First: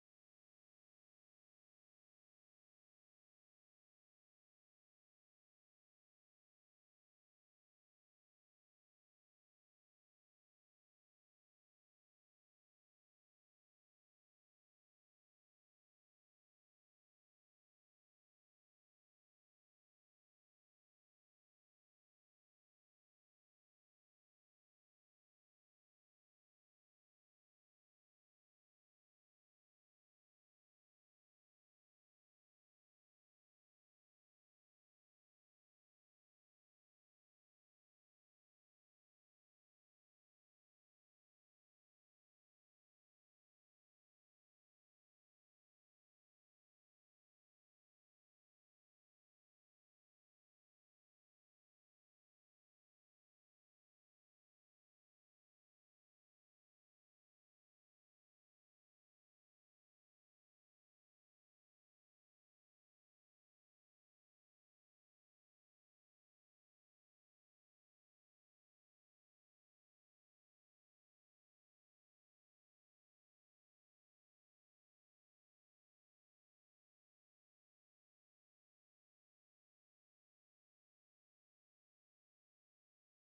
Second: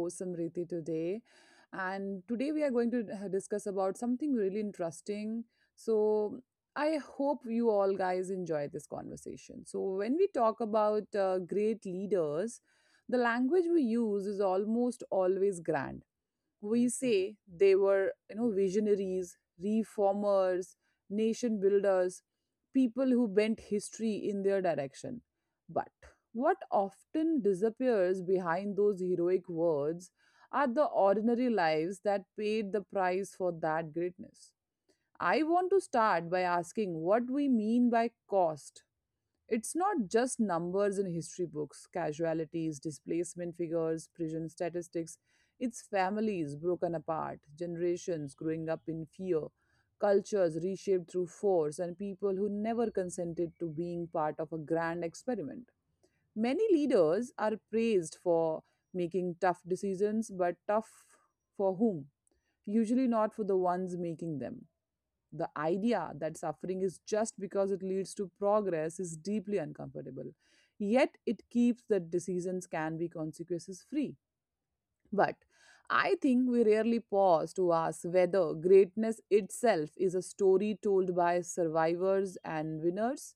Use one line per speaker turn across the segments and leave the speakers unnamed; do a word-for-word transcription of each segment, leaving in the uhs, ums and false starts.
host Samriti today. And today we are going to uh, discuss about something really interesting. So I hope you all guys enjoy this conversation. So when we talk about uh, great leaders, the language we use is almost always grand. We say they were, you know visionaries, reformers, nation builders, people who bent history in their direction. But what often disappears behind those heroic words are the ordinary lives that paid the price for that greatness. I want to start by asking what we mean by cost. It's not just numbers in history books, casualties, displacement figures, prison statistics. It's families broken apart, generations growing up in fear, cultures reshaped through force, and people who never consented to being part of a grand experiment. Many leaders are praised for making tough decisions, but tough for whom? Usually not for the ones making them. The idea that suffering is just because it leads to progress is deeply uncomfortable. Yet it keeps that decisions can be consequences free. But I think we rarely pause to ask whether greatness itself is a story told by survivors and winners,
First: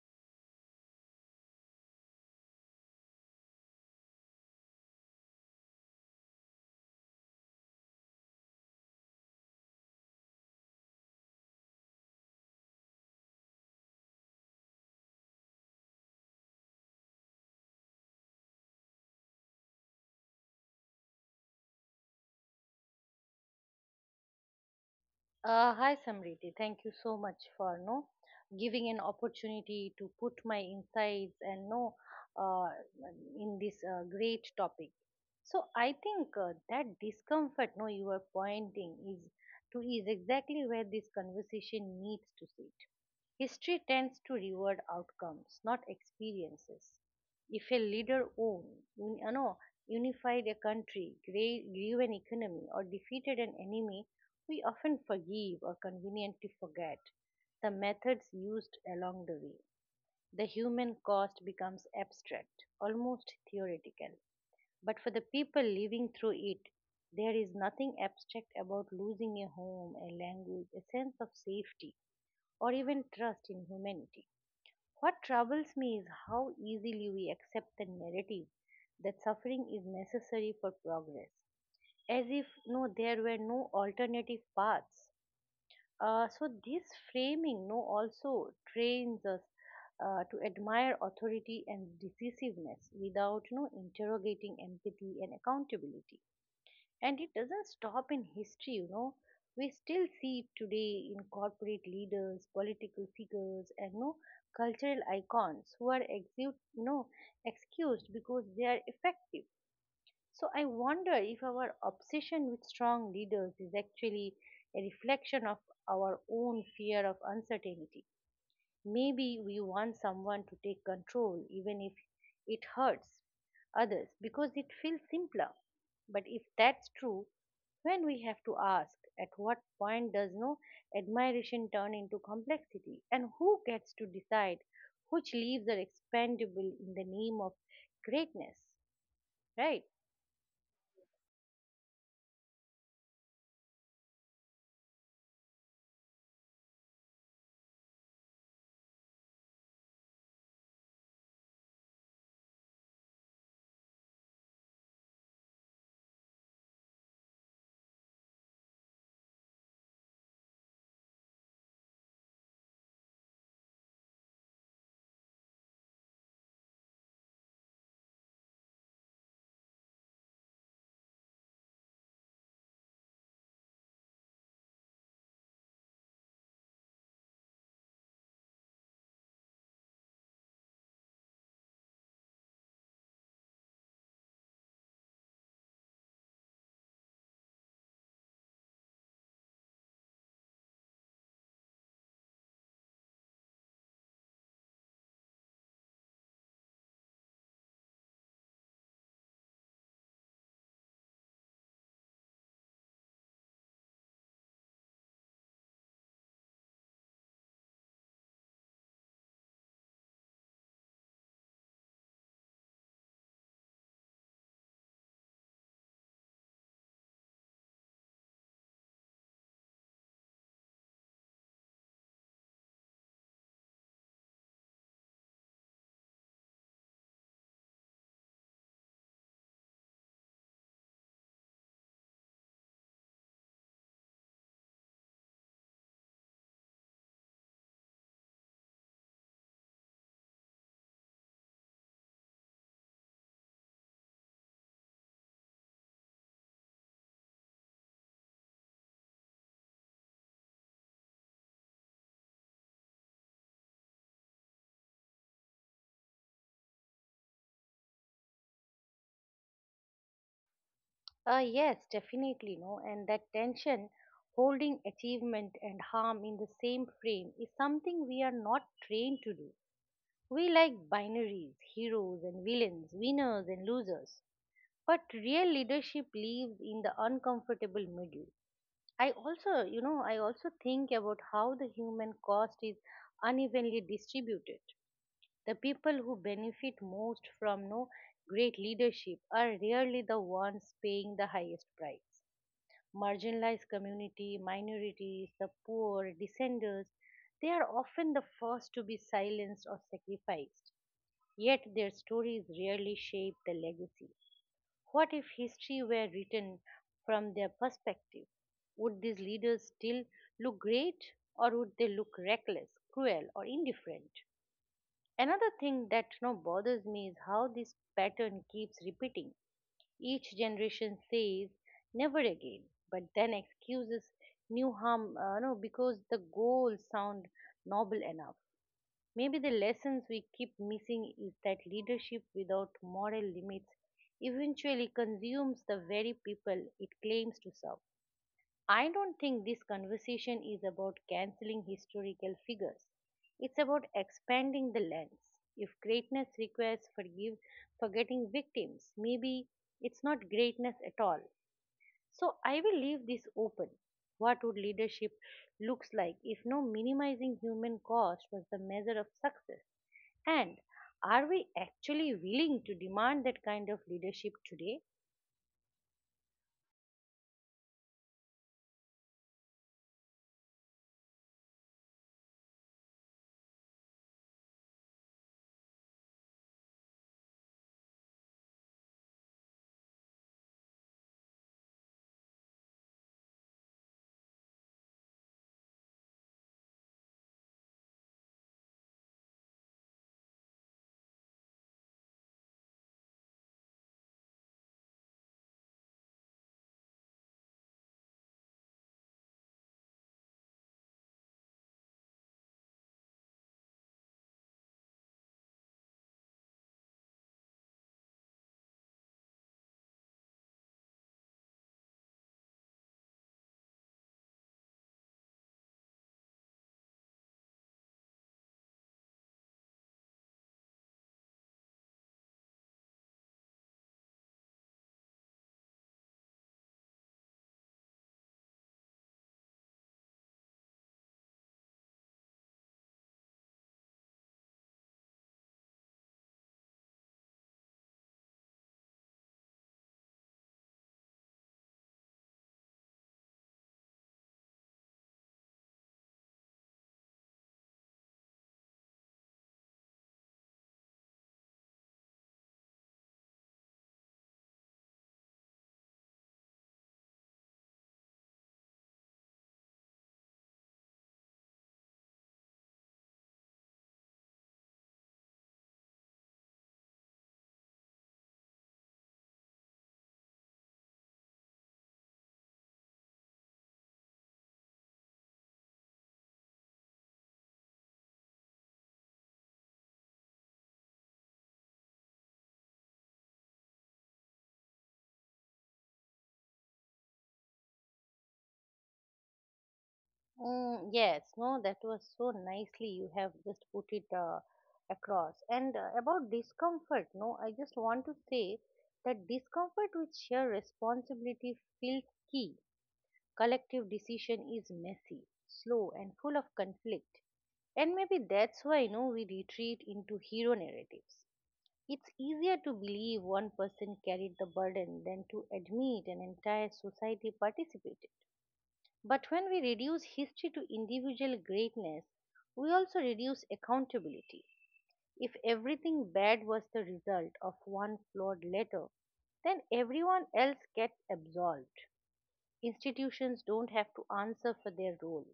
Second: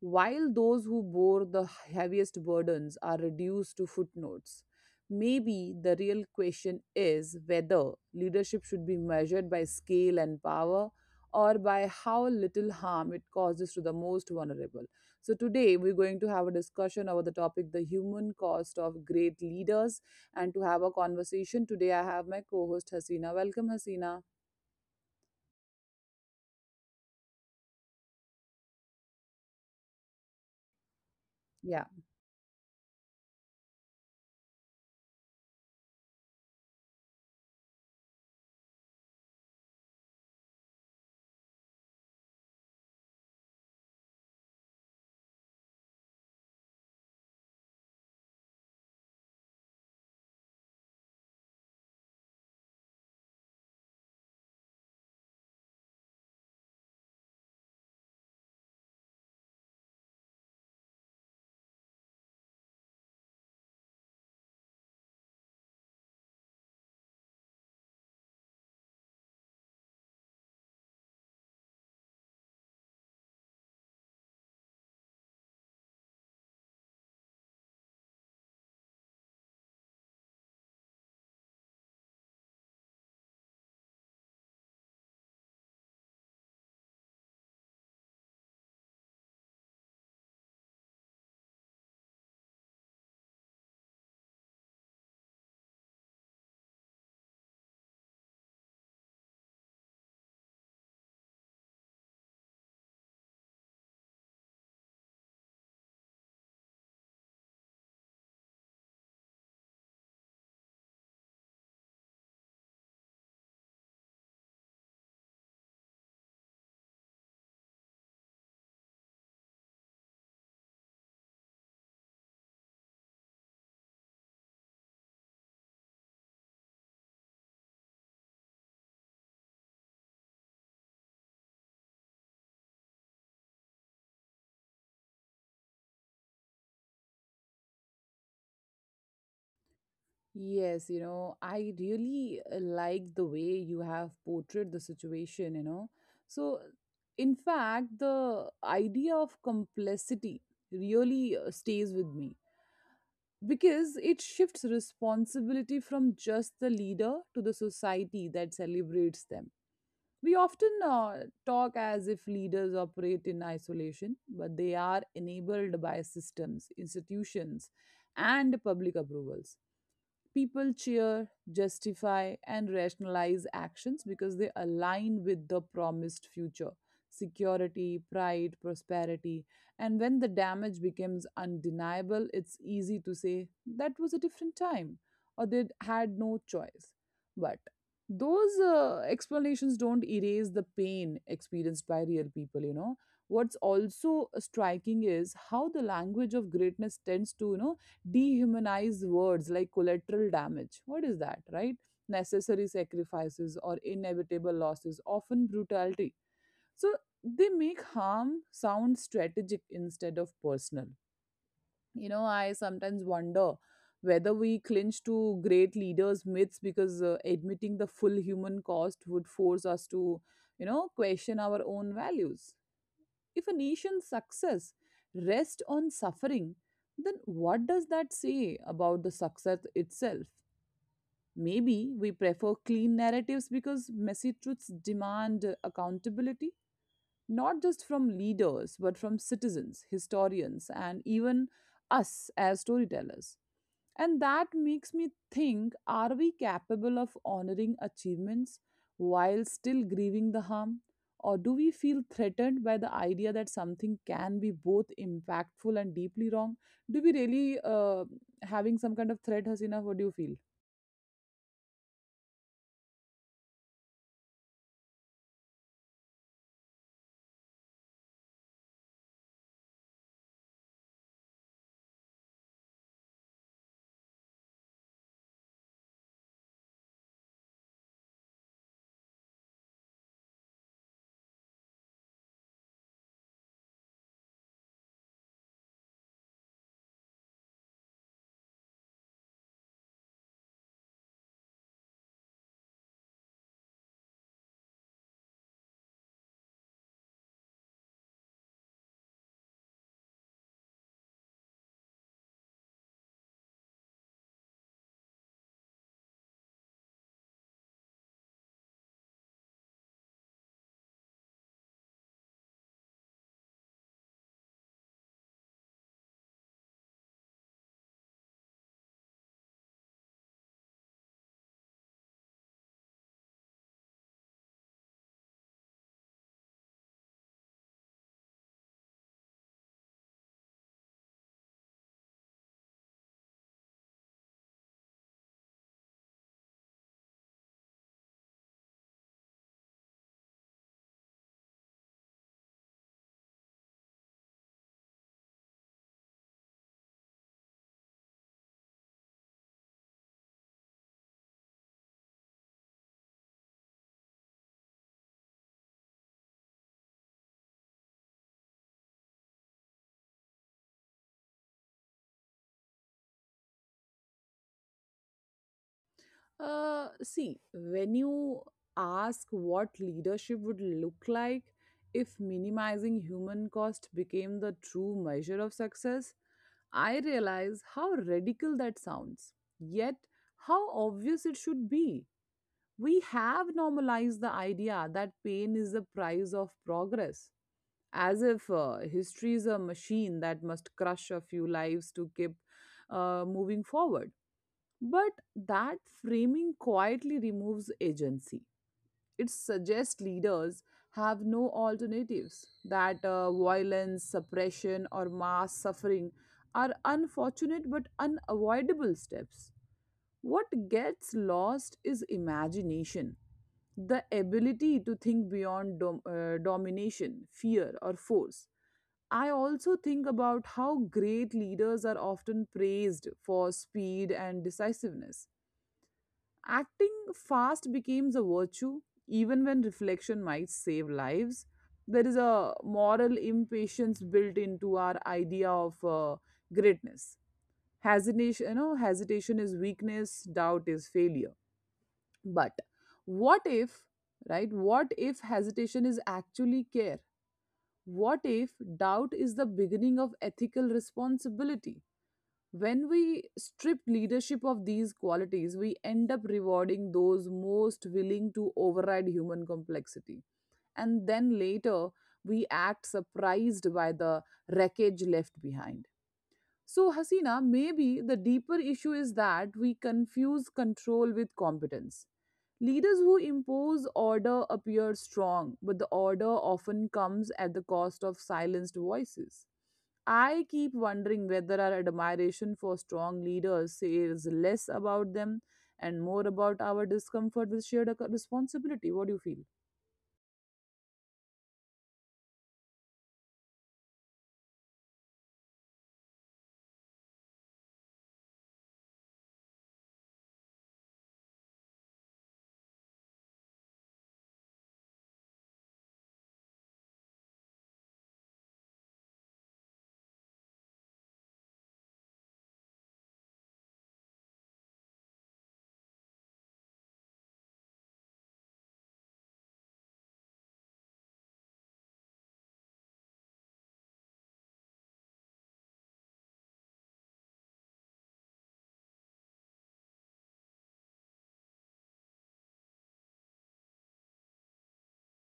while those who bore the heaviest burdens are reduced to footnotes. Maybe the real question is whether leadership should be measured by scale and power, or by how little harm it causes to the most vulnerable. So today we're going to have a discussion over the topic, the human cost of great leaders. And to have a conversation today, I have my co host Hasina. Welcome, Hasina.
Uh, hi Samriti, thank you so much for no giving an opportunity to put my insights and
Yeah.
no uh, in this uh, great topic. So I think uh, that discomfort no you are pointing is to is exactly where this conversation needs to sit. History tends to reward outcomes, not experiences. If a leader owned, un- you know, unified a country, great- grew an economy, or defeated an enemy, we often forgive or conveniently forget the methods used along the way. The human cost becomes abstract, almost theoretical. But for the people living through it, there is nothing abstract about losing a home, a language, a sense of safety, or even trust in humanity. What troubles me is how easily we accept the narrative that suffering is necessary for progress, as if no there were no alternative paths. Uh, so this framing no also trains us uh, to admire authority and decisiveness without no interrogating empathy and accountability. And it doesn't stop in history, you know. We still see it today in corporate leaders, political figures, and no cultural icons who are exu- no, excused because they are effective. So I wonder if our obsession with strong leaders is actually a reflection of our own fear of uncertainty. Maybe we want someone to take control even if it hurts others because it feels simpler. But if that's true, when we have to ask at what point does no admiration turn into complexity and who gets to decide which leaves are expandable in the name of greatness, right?
Yes, you know, I really uh, like the way you have portrayed the situation, you know. So, in fact, the idea of complicity really uh, stays with me, because it shifts responsibility from just the leader to the society that celebrates them. We often uh, talk as if leaders operate in isolation, but they are enabled by systems, institutions, and public approvals. People cheer, justify, and rationalize actions because they align with the promised future: security, pride, prosperity. And when the damage becomes undeniable, it's easy to say that was a different time, or they had no choice. But those uh, explanations don't erase the pain experienced by real people, you know. What's also striking is how the language of greatness tends to, you know, dehumanize. Words like collateral damage. What is that, right? Necessary sacrifices or inevitable losses, often brutality. So they make harm sound strategic instead of personal. You know, I sometimes wonder whether we clinch to great leaders' myths, because uh, admitting the full human cost would force us to, you know, question our own values. If a nation's success rests on suffering, then what does that say about the success itself? Maybe we prefer clean narratives because messy truths demand accountability, not just from leaders, but from citizens, historians, and even us as storytellers. And that makes me think, are we capable of honoring achievements while still grieving the harm? Or do we feel threatened by the idea that something can be both impactful and deeply wrong? Do we really uh, having some kind of threat, Hasina? What do you feel?
Uh, yes definitely, no and that tension holding achievement and harm in the same frame is something we are not trained to do. We like binaries, heroes and villains, winners and losers. But real leadership lives in the uncomfortable middle. I also, you know, I also think about how the human cost is unevenly distributed. The people who benefit most from no great leadership are rarely the ones paying the highest price. Marginalized community, minorities, the poor, dissenters, they are often the first to be silenced or sacrificed. Yet their stories rarely shape the legacy. What if history were written from their perspective? Would these leaders still look great, or would they look reckless, cruel, or indifferent? Another thing that, you know, bothers me is how this pattern keeps repeating. Each generation says, never again, but then excuses new harm uh, no, because the goals sound noble enough. Maybe the lessons we keep missing is that leadership without moral limits eventually consumes the very people it claims to serve. I don't think this conversation is about canceling historical figures. It's about expanding the lens. If greatness requires forgive forgetting victims, maybe it's not greatness at all. So I will leave this open. What would leadership looks like if no minimizing human cost was the measure of success? And are we actually willing to demand that kind of leadership today?
Uh, see, when you ask what leadership would look like if minimizing human cost became the true measure of success, I realize how radical that sounds, yet how obvious it should be. We have normalized the idea that pain is the price of progress, as if uh, history is a machine that must crush a few lives to keep uh, moving forward. But that framing quietly removes agency. It suggests leaders have no alternatives, that uh, violence, suppression, or mass suffering are unfortunate but unavoidable steps. What gets lost is imagination, the ability to think beyond dom- uh, domination, fear, or force. I also think about how great leaders are often praised for speed and decisiveness. Acting fast becomes a virtue, even when reflection might save lives. There is a moral impatience built into our idea of uh, greatness. Hesitation, you know, hesitation is weakness, doubt is failure. But what if, right? What if hesitation is actually care? What if doubt is the beginning of ethical responsibility? When we strip leadership of these qualities, we end up rewarding those most willing to override human complexity. And then later, we act surprised by the wreckage left behind. So, Hasina, maybe the deeper issue is that we confuse control with competence. Leaders who impose order appear strong, but the order often comes at the cost of silenced voices. I keep wondering whether our admiration for strong leaders says less about them and more about our discomfort with shared ac- responsibility. What do you feel?
Mm, yes, no, that was so nicely you have just put it uh, across. And uh, about discomfort, no, I just want to say that discomfort with shared responsibility feels key. Collective decision is messy, slow, and full of conflict. And maybe that's why, you know, we retreat into hero narratives. It's easier to believe one person carried the burden than to admit an entire society participated. But when we reduce history to individual greatness, we also reduce accountability. If everything bad was the result of one flawed letter, then everyone else gets absolved. Institutions don't have to answer for their role.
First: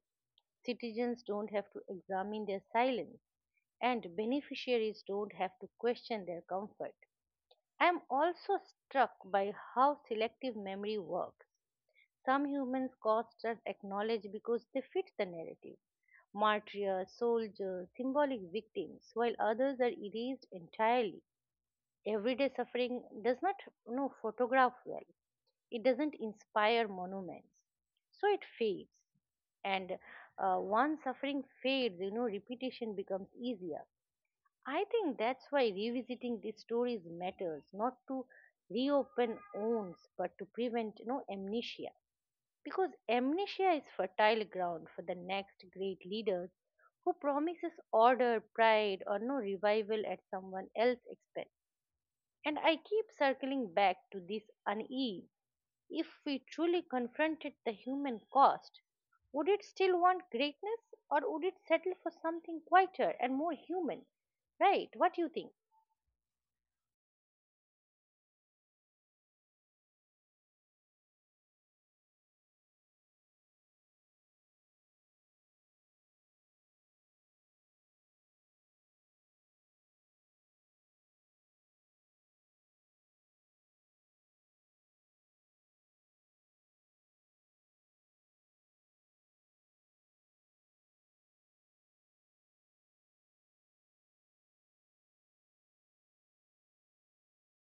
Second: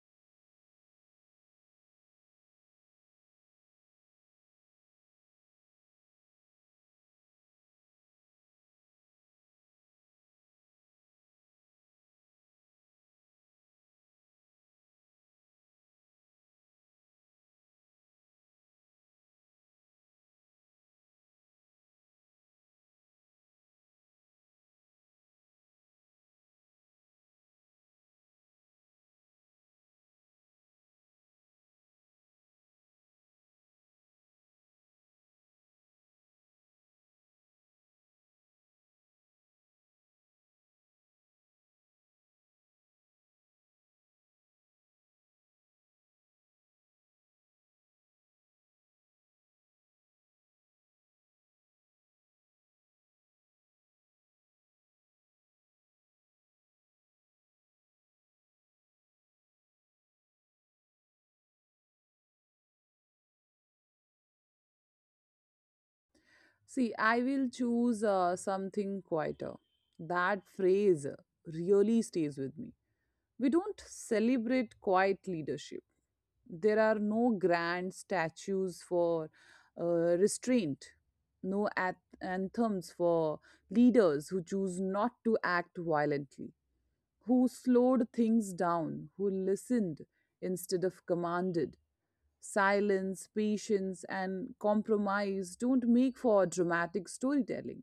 Citizens don't have to examine their silence. And beneficiaries don't have to question their comfort. I am also struck by how selective memory works. Some humans' costs are acknowledged because they fit the narrative: martyrs, soldiers, symbolic victims, while others are erased entirely. Everyday suffering does not, you know, photograph well, it doesn't inspire monuments. So it fades, and uh, once suffering fades, you know, repetition becomes easier. I think that's why revisiting these stories matters, not to reopen wounds, but to prevent, you know, amnesia. Because amnesia is fertile ground for the next great leaders who promises order, pride, or no revival at someone else's expense. And I keep circling back to this unease. If we truly confronted the human cost, would it still want greatness, or would it settle for something quieter and more human? Right, what do you think?
See, I will choose uh, something quieter. That phrase really stays with me. We don't celebrate quiet leadership. There are no grand statues for uh, restraint, no ath- anthems for leaders who choose not to act violently, who slowed things down, who listened instead of commanded. Silence, patience, and compromise don't make for dramatic storytelling.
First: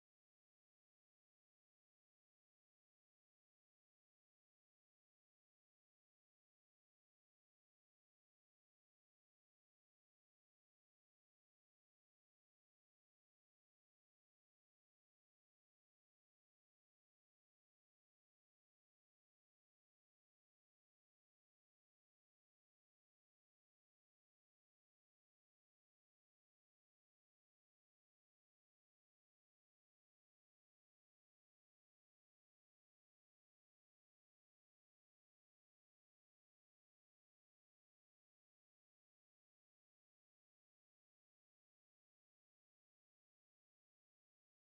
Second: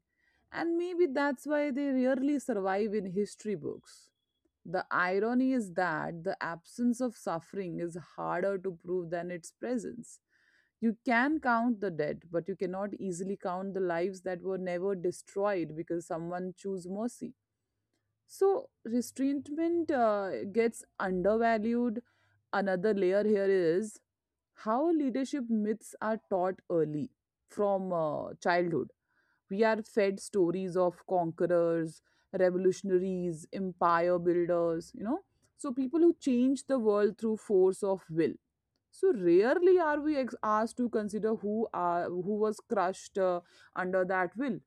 And maybe that's why they rarely survive in history books. The irony is that the absence of suffering is harder to prove than its presence. You can count the dead, but you cannot easily count the lives that were never destroyed because someone chose mercy, so restraintment uh, gets undervalued. Another layer here is how leadership myths are taught early, from uh, childhood. We are fed stories of conquerors, revolutionaries, empire builders, you know. So people who change the world through force of will. So rarely are we ex- asked to consider who are who was crushed uh, under that will.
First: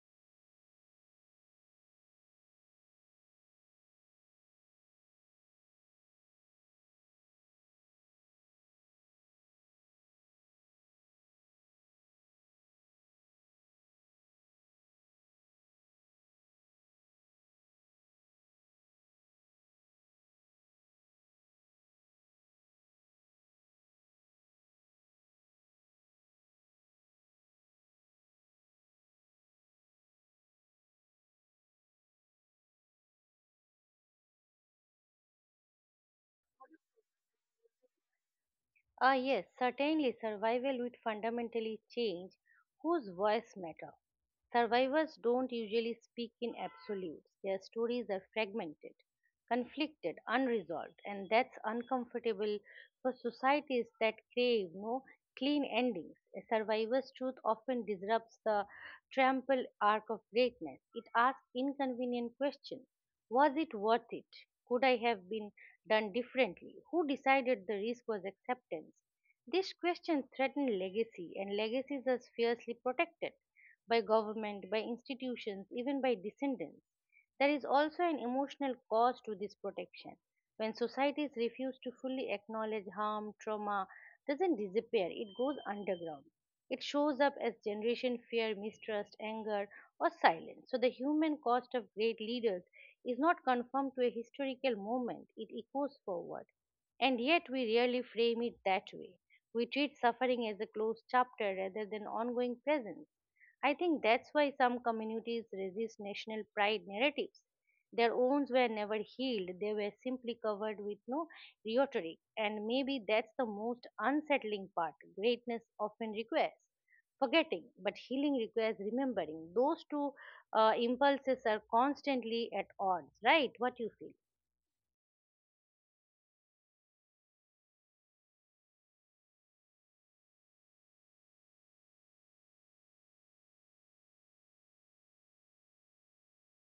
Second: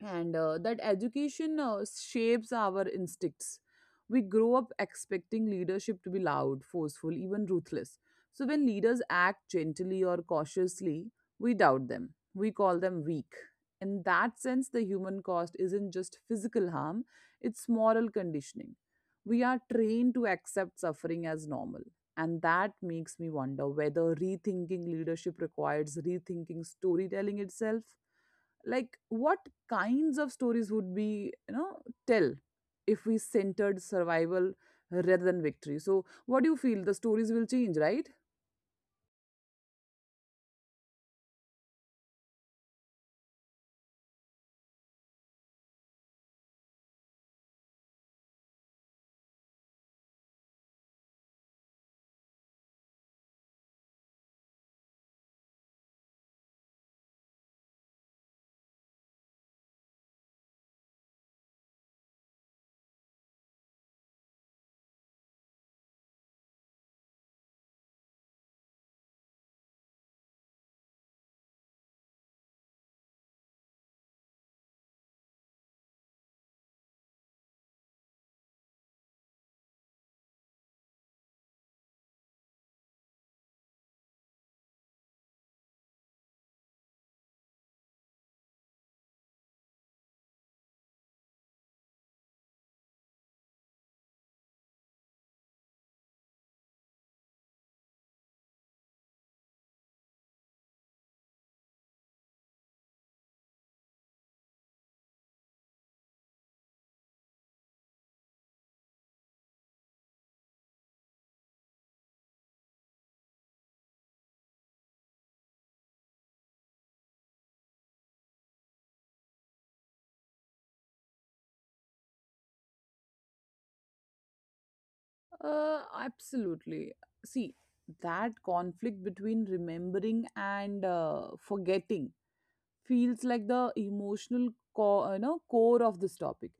And uh, that education uh, shapes our instincts. We grow up expecting leadership to be loud, forceful, even ruthless. So when leaders act gently or cautiously, we doubt them, we call them weak. In that sense, the human cost isn't just physical harm, it's moral conditioning. We are trained to accept suffering as normal. And that makes me wonder whether rethinking leadership requires rethinking storytelling itself. Like, what kinds of stories would we, you know, tell if we centered survival rather than victory? So what do you feel, the stories will change, right?
Ah, yes, certainly survival would fundamentally change whose voice matter. Survivors don't usually speak in absolutes. Their stories are fragmented, conflicted, unresolved, and that's uncomfortable for societies that crave no clean endings. A survivor's truth often disrupts the trampled arc of greatness. It asks inconvenient questions: was it worth it? Could I have been done differently? Who decided the risk was acceptance? These questions threaten legacy, and legacies are fiercely protected by government, by institutions, even by descendants. There is also an emotional cost to this protection. When societies refuse to fully acknowledge harm, trauma doesn't disappear, it goes underground. It shows up as generation fear, mistrust, anger, or silence. So the human cost of great leaders is not confined to a historical moment, it echoes forward. And yet we rarely frame it that way. We treat suffering as a closed chapter rather than ongoing presence. I think that's why some communities resist national pride narratives. Their wounds were never healed, they were simply covered with no rhetoric. And maybe that's the most unsettling part. Greatness often requires forgetting, but healing requires remembering. Those two uh, impulses are constantly at odds, right? What you feel?
Uh, absolutely. See, that conflict between remembering and uh, forgetting feels like the emotional core, you know, core of this topic.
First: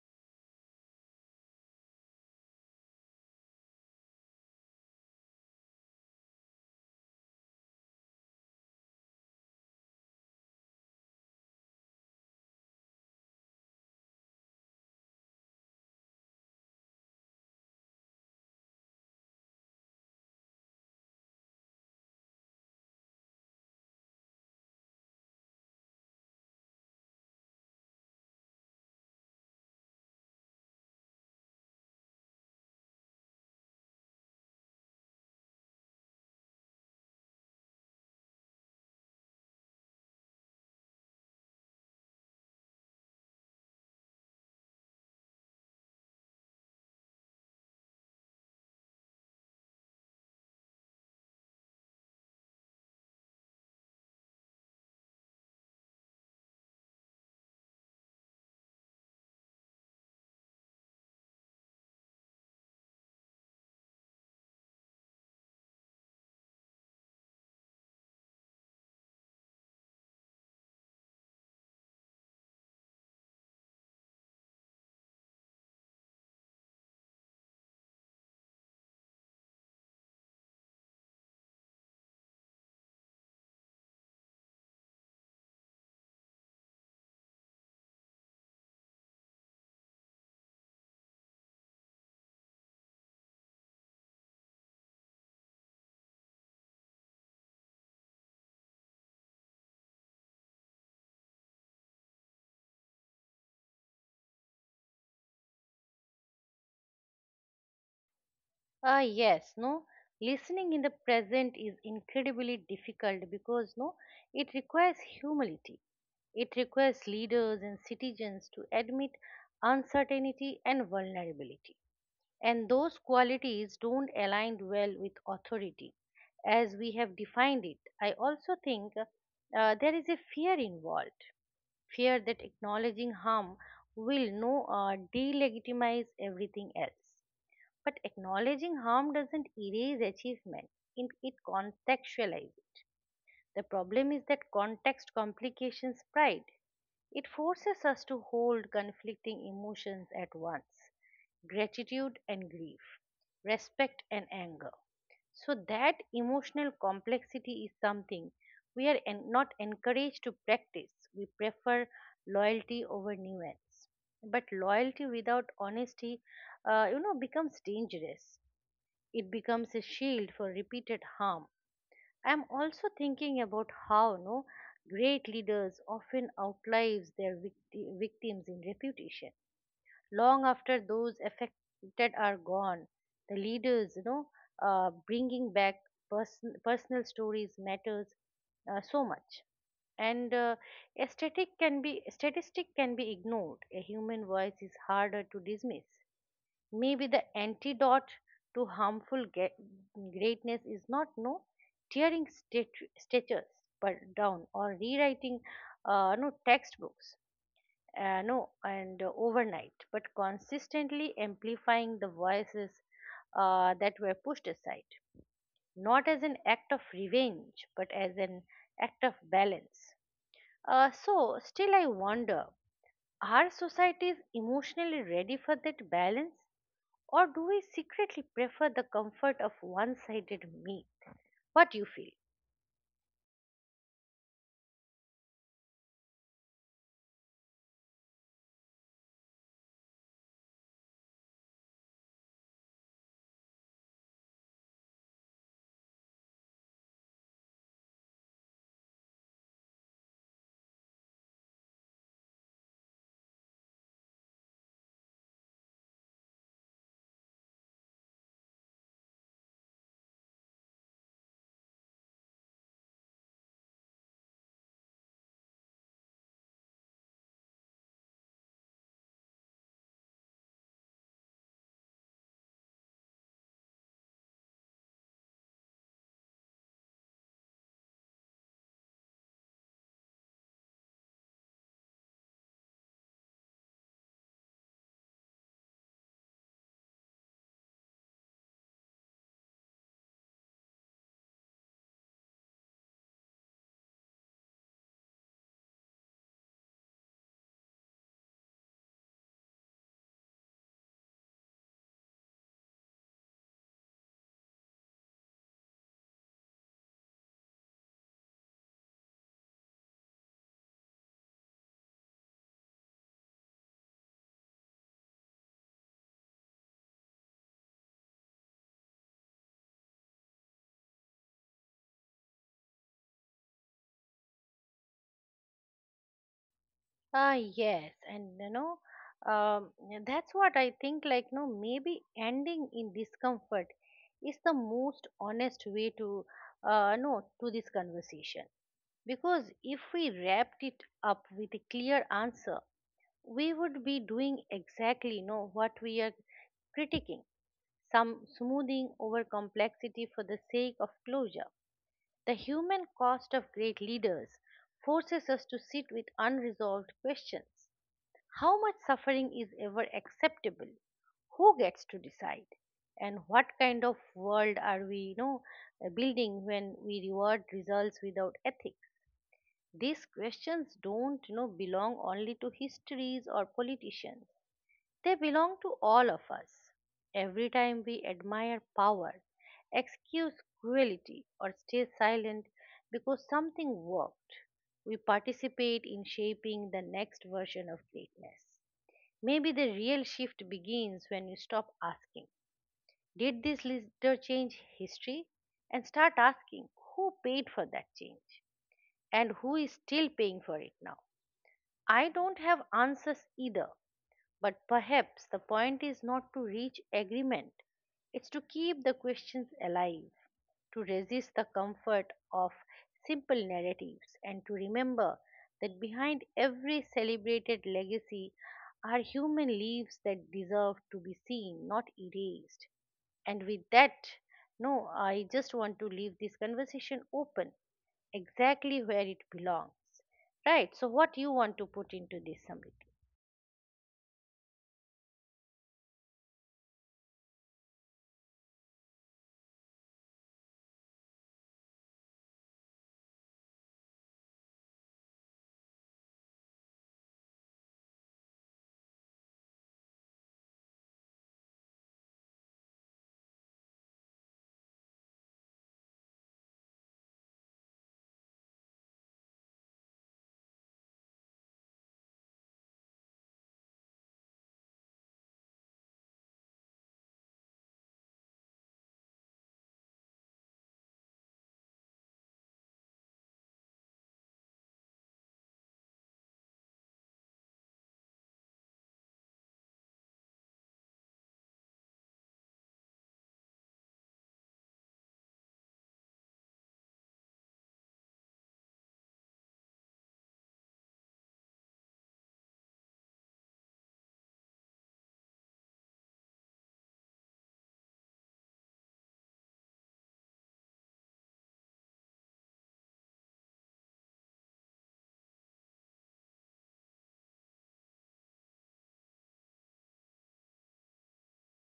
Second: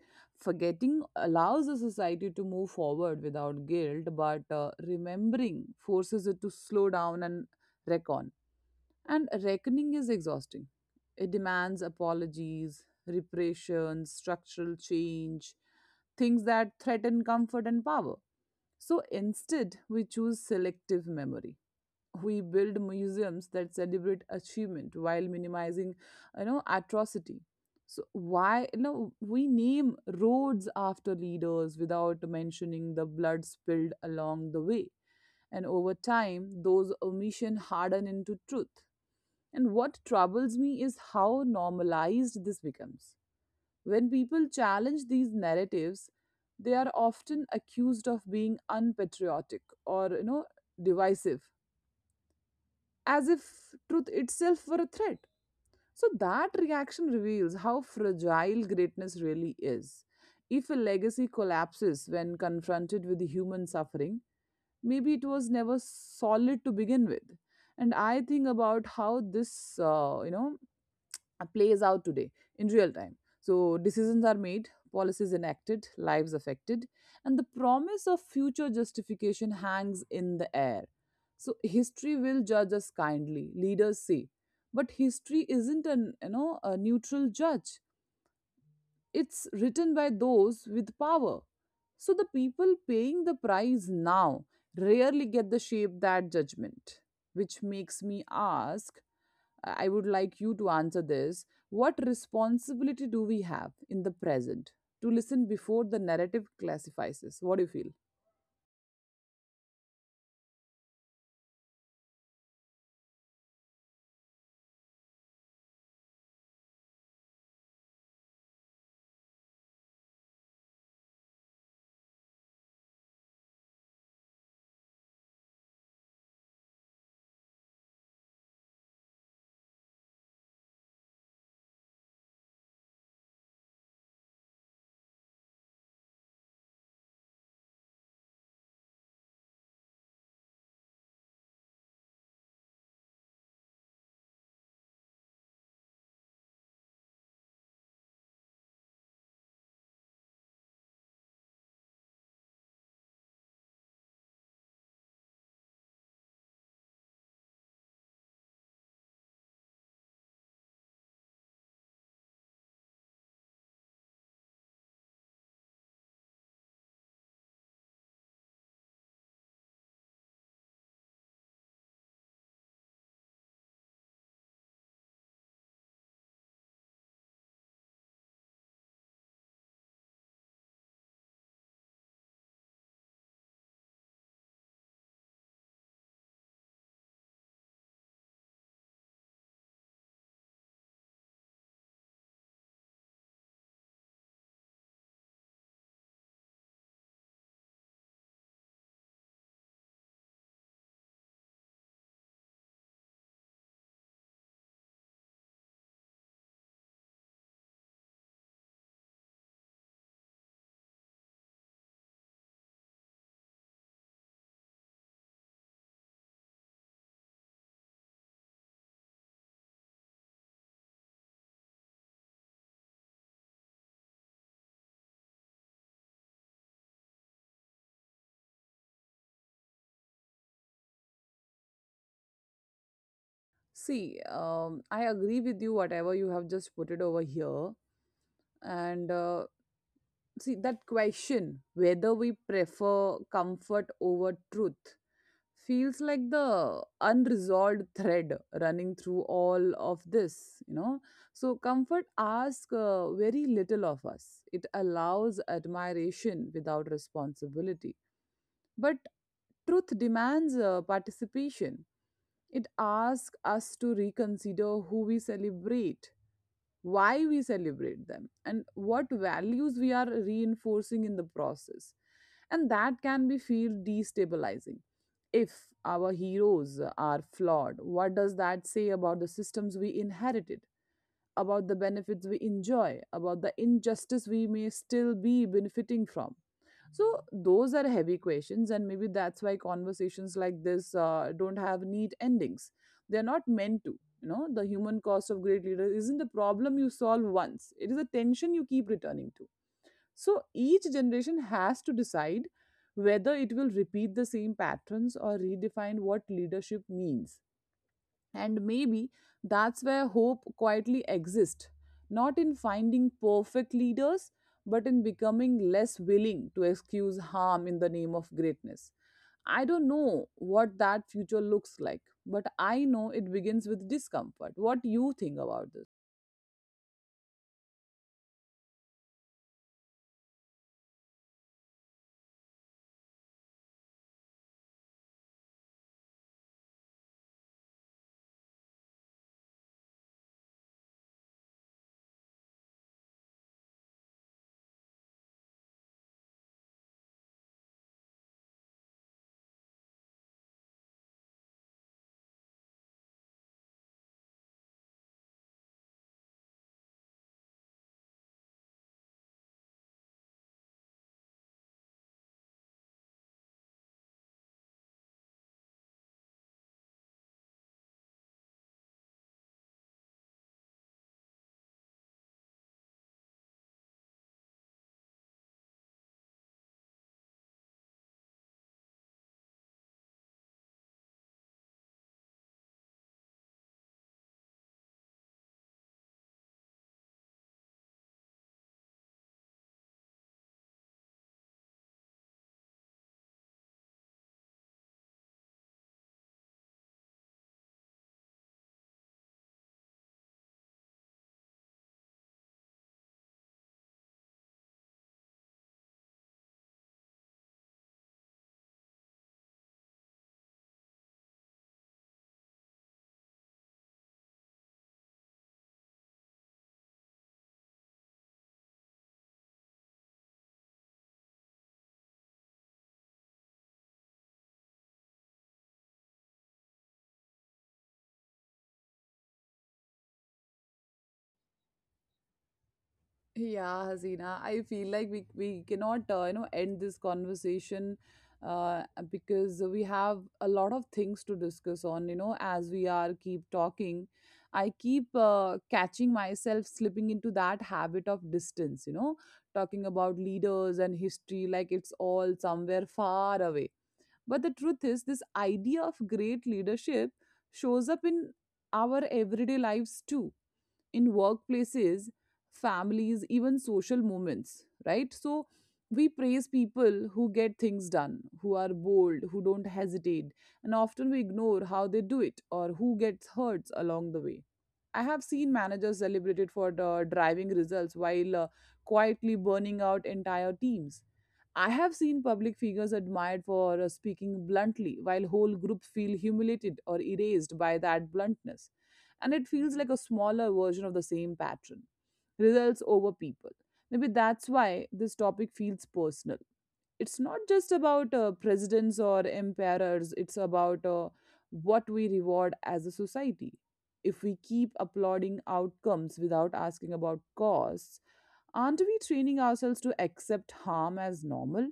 Forgetting allows the society to move forward without guilt, but uh, remembering forces it to slow down and reckon. And reckoning is exhausting. It demands apologies, reparations, structural change, things that threaten comfort and power. So instead, we choose selective memory. We build museums that celebrate achievement while minimizing, you know, atrocity. So why, you know, we name roads after leaders without mentioning the blood spilled along the way. And over time, those omission harden into truth. And what troubles me is how normalized this becomes. When people challenge these narratives, they are often accused of being unpatriotic or, you know, divisive, as if truth itself were a threat. So that reaction reveals how fragile greatness really is. If a legacy collapses when confronted with human suffering, maybe it was never solid to begin with. And I think about how this, uh, you know, uh, plays out today in real time. So decisions are made, policies enacted, lives affected, and the promise of future justification hangs in the air. So history will judge us kindly, leaders say, but history isn't an, you know, a neutral judge. It's written by those with power. So the people paying the price now rarely get the shape that judgment, which makes me ask, uh, I would like you to answer this. What responsibility do we have in the present to listen before the narrative classifies us? What do you feel?
Ah, yes, no. Listening in the present is incredibly difficult because, no, it requires humility. It requires leaders and citizens to admit uncertainty and vulnerability. And those qualities don't align well with authority as we have defined it. I also think uh, there is a fear involved, fear that acknowledging harm will no uh, delegitimize everything else, but acknowledging harm doesn't erase achievement, it, it contextualizes. The problem is that context complications pride. It forces us to hold conflicting emotions at once: gratitude and grief, respect and anger. So, that emotional complexity is something we are en- not encouraged to practice. We prefer loyalty over nuance. But loyalty without honesty, uh, you know, becomes dangerous, it becomes a shield for repeated harm. I am also thinking about how no great leaders often outlives their victi- victims in reputation. Long after those affected are gone, the leaders, you know, uh, bringing back person, personal stories matters uh, so much. And uh, aesthetic can be statistic can be ignored. A human voice is harder to dismiss. Maybe the antidote to harmful ge- greatness is not no tearing statu- statues but down or rewriting uh, no textbooks uh, no and uh, overnight but consistently amplifying the voices uh, that were pushed aside, not as an act of revenge but as an act of balance. Uh, so still I wonder, are societies emotionally ready for that balance, or do we secretly prefer the comfort of one sided meat? What do you feel?
See, um, I agree with you, whatever you have just put it over here. And uh, see, that question whether we prefer comfort over truth feels like the unresolved thread running through all of this, you know. So comfort asks uh, very little of us. It allows admiration without responsibility. But truth demands uh, participation. It asks us to reconsider who we celebrate, why we celebrate them, and what values we are reinforcing in the process. And that can be feel destabilizing. If our heroes are flawed, what does that say about the systems we inherited, about the benefits we enjoy, about the injustice we may still be benefiting from? So those are heavy questions, and maybe that's why conversations like this uh, don't have neat endings. They're not meant to. You know, the human cost of great leaders isn't a problem you solve once. It is a tension you keep returning to. So each generation has to decide whether it will repeat the same patterns or redefine what leadership means. And maybe that's where hope quietly exists, not in finding perfect leaders, but in becoming less willing to excuse harm in the name of greatness. I don't know what that future looks like, but I know it begins with discomfort. What do you think about this?
Ah, yes, and you know, um, yeah, that's what I think. Like, no, maybe ending in discomfort is the most honest way to, uh, no, to this conversation. Because if we wrapped it up with a clear answer, we would be doing exactly, no, what we are critiquing. Some smoothing over complexity for the sake of closure. The human cost of great leaders forces us to sit with unresolved questions. How much suffering is ever acceptable? Who gets to decide? And what kind of world are we, you know, uh, building when we reward results without ethics? These questions don't, you know, belong only to histories or politicians. They belong to all of us. Every time we admire power, excuse cruelty, or stay silent because something worked, we participate in shaping the next version of greatness. Maybe the real shift begins when you stop asking, did this leader change history? And start asking, who paid for that change? And who is still paying for it now? I don't have answers either, but perhaps the point is not to reach agreement, it's to keep the questions alive, to resist the comfort of simple narratives, and to remember that behind every celebrated legacy are human lives that deserve to be seen, not erased. And with that, no, I just want to leave this conversation open, exactly where it belongs. Right, so what you want to put into this, Samrit?
Yeah, Hasina, I feel like we we cannot uh, you know end this conversation uh, because we have a lot of things to discuss on. You know, as we are keep talking, I keep uh, catching myself slipping into that habit of distance. You know, talking about leaders and history like it's all somewhere far away. But the truth is, this idea of great leadership shows up in our everyday lives too, in workplaces, families, even social moments, right? So we praise people who get things done, who are bold, who don't hesitate, and often we ignore how they do it or who gets hurt along the way. I have seen managers celebrated for the driving results while uh, quietly burning out entire teams. I have seen public figures admired for uh, speaking bluntly, while whole groups feel humiliated or erased by that bluntness. And it feels like a smaller version of the same pattern, results over people. Maybe that's why this topic feels personal. It's not just about uh, presidents or emperors, it's about uh, what we reward as a society. If we keep applauding outcomes without asking about costs, aren't we training ourselves to accept harm as normal?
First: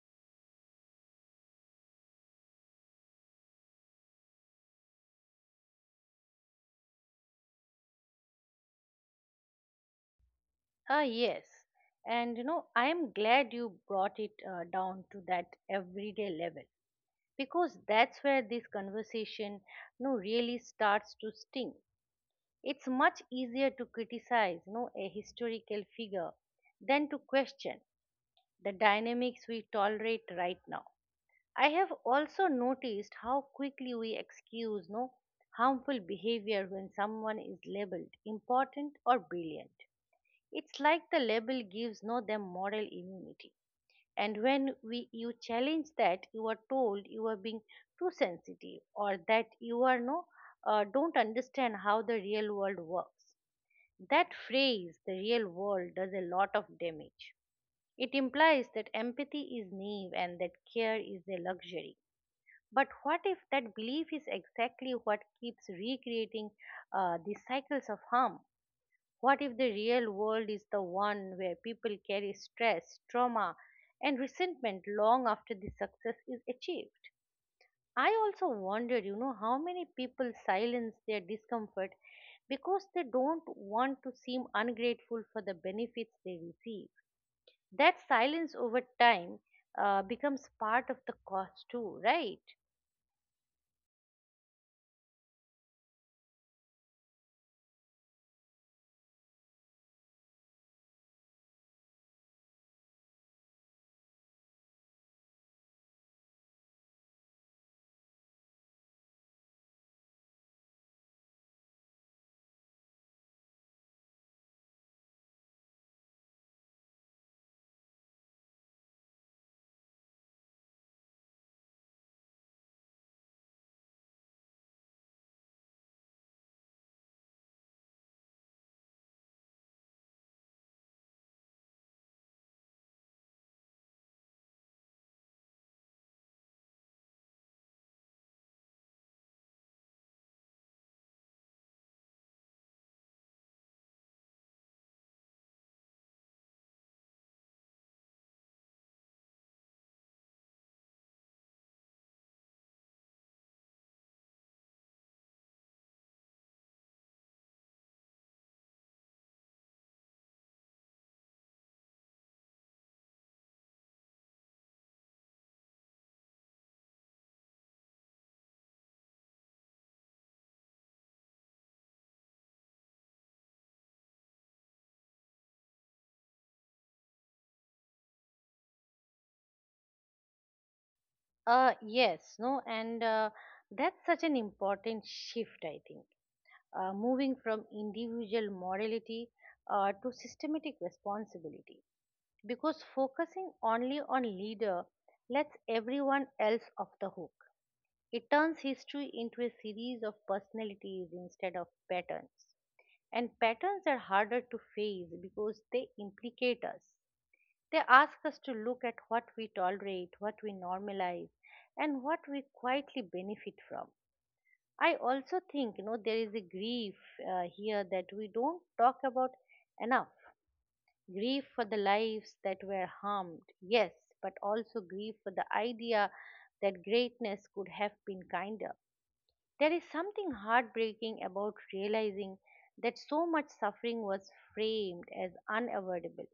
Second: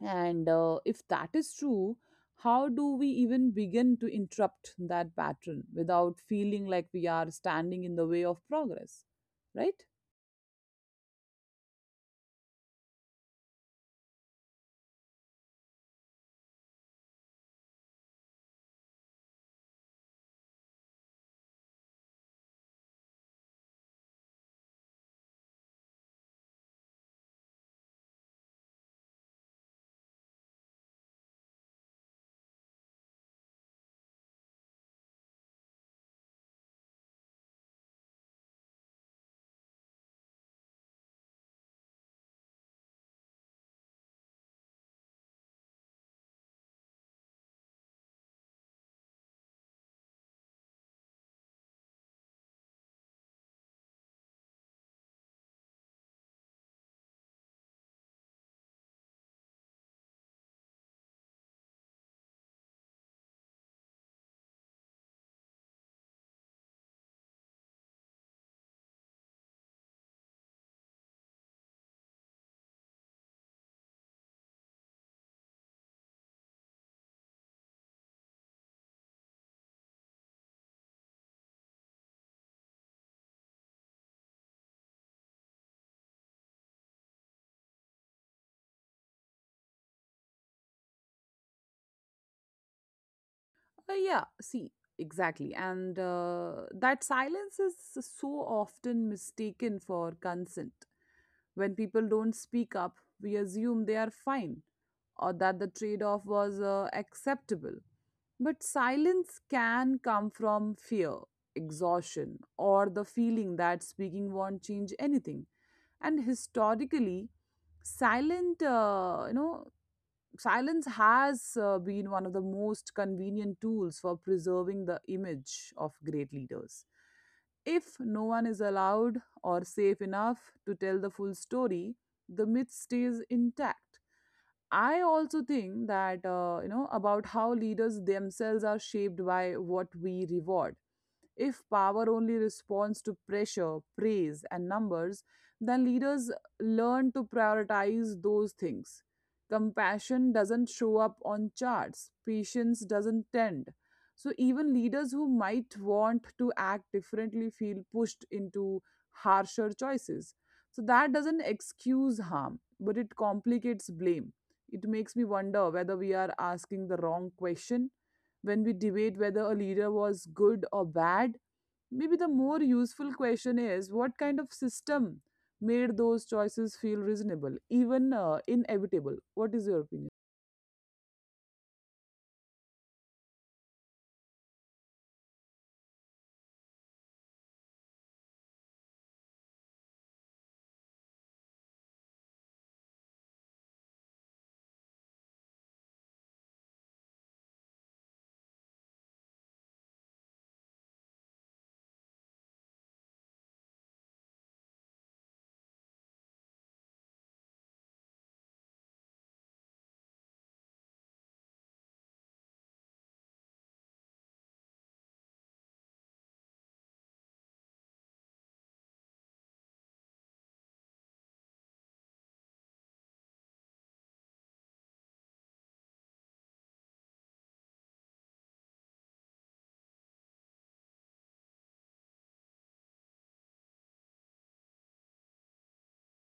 And uh, if that is true, how do we even begin to interrupt that pattern without feeling like we are standing in the way of progress? Right?
Ah, yes. And you know, I am glad you brought it uh, down to that everyday level because that's where this conversation, you know, really starts to sting. It's much easier to criticize, you know, a historical figure than to question the dynamics we tolerate right now. I have also noticed how quickly we excuse no harmful behavior when someone is labeled important or brilliant, it's like the label gives no them moral immunity. And when we you challenge that, you are told you are being too sensitive, or that you are no uh, don't understand how the real world works. That phrase, the real world, does a lot of damage. It implies that empathy is naive and that care is a luxury. But what if that belief is exactly what keeps recreating uh, these cycles of harm? What if the real world is the one where people carry stress, trauma, and resentment long after the success is achieved? I also wonder, you know, how many people silence their discomfort because they don't want to seem ungrateful for the benefits they receive. That silence over time uh, becomes part of the cost too, right?
Uh, yeah, see, exactly. And uh, that silence is so often mistaken for consent. When people don't speak up, we assume they are fine or that the trade off was uh, acceptable. But silence can come from fear, exhaustion, or the feeling that speaking won't change anything. And historically, silent, uh, you know, silence has uh, been one of the most convenient tools for preserving the image of great leaders. If no one is allowed or safe enough to tell the full story, the myth stays intact. I also think that uh, you know about how leaders themselves are shaped by what we reward. If power only responds to pressure, praise, and numbers, then leaders learn to prioritize those things. Compassion doesn't show up on charts, patience doesn't tend. So, even leaders who might want to act differently feel pushed into harsher choices. So, that doesn't excuse harm, but it complicates blame. It makes me wonder whether we are asking the wrong question. When we debate whether a leader was good or bad, maybe the more useful question is what kind of system made those choices feel reasonable, even uh, inevitable? What is your opinion?
Uh, yes, no, and uh, that's such an important shift, I think. uh, moving from individual morality uh, to systematic responsibility. Because focusing only on leader lets everyone else off the hook. It turns history into a series of personalities instead of patterns. And patterns are harder to face because they implicate us. They ask us to look at what we tolerate, what we normalize, and what we quietly benefit from. I also think, you know, there is a grief uh, here that we don't talk about enough. Grief for the lives that were harmed, yes, but also grief for the idea that greatness could have been kinder. There is something heartbreaking about realizing that so much suffering was framed as unavoidable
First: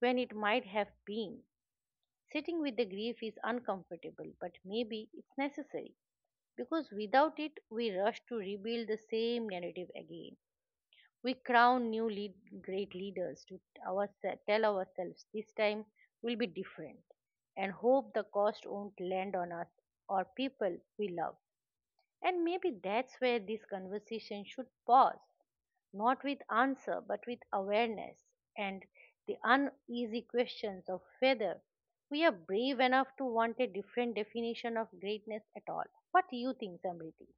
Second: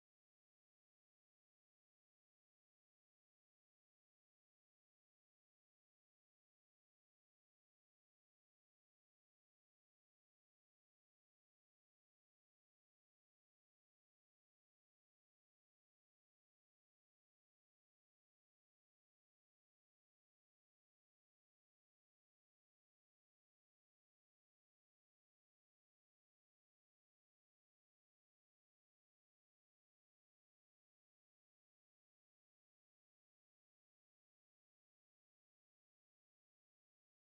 when it might have been. Sitting with the grief is uncomfortable, but maybe it's necessary because without it we rush to rebuild the same narrative again. We crown new lead, great leaders to ourselves, tell ourselves this time will be different, and hope the cost won't land on us or people we love. And maybe that's where this conversation should pause, not with answer but with awareness, and the uneasy questions of whether we are brave enough to want a different definition of greatness at all. What do you think, samriti?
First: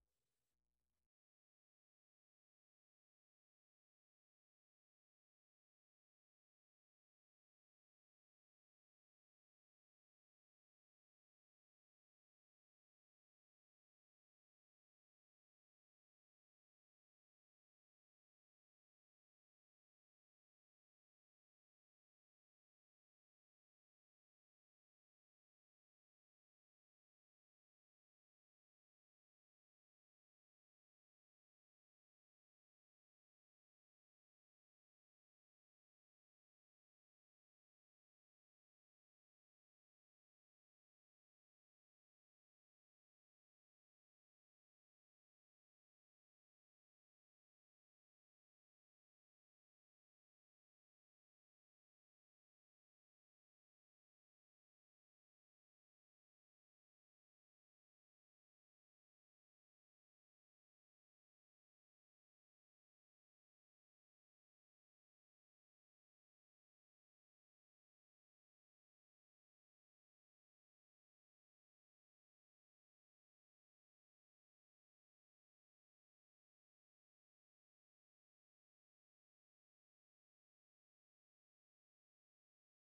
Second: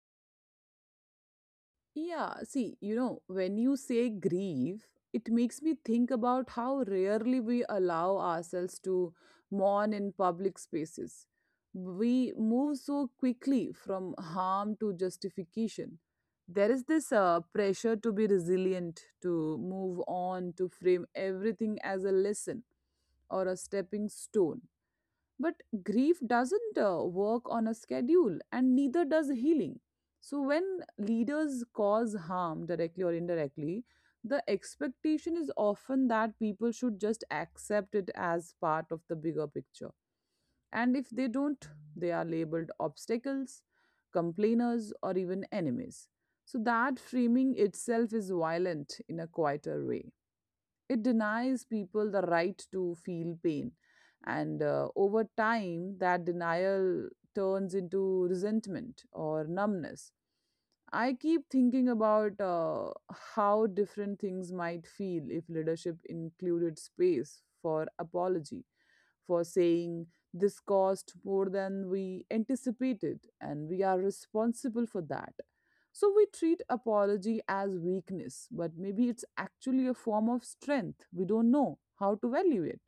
Yeah, see, you know, when you say grieve, it makes me think about how rarely we allow ourselves to mourn in public spaces. We move so quickly from harm to justification. There is this uh, pressure to be resilient, to move on, to frame everything as a lesson or a stepping stone, but grief doesn't uh, work on a schedule, and neither does healing. So, when leaders cause harm directly or indirectly, the expectation is often that people should just accept it as part of the bigger picture. And if they don't, they are labeled obstacles, complainers, or even enemies. So, that framing itself is violent in a quieter way. It denies people the right to feel pain. And uh, over time, that denial turns into resentment or numbness. I keep thinking about uh, how different things might feel if leadership included space for apology, for saying this cost more than we anticipated and we are responsible for that. So we treat apology as weakness, but maybe it's actually a form of strength. We don't know how to value it.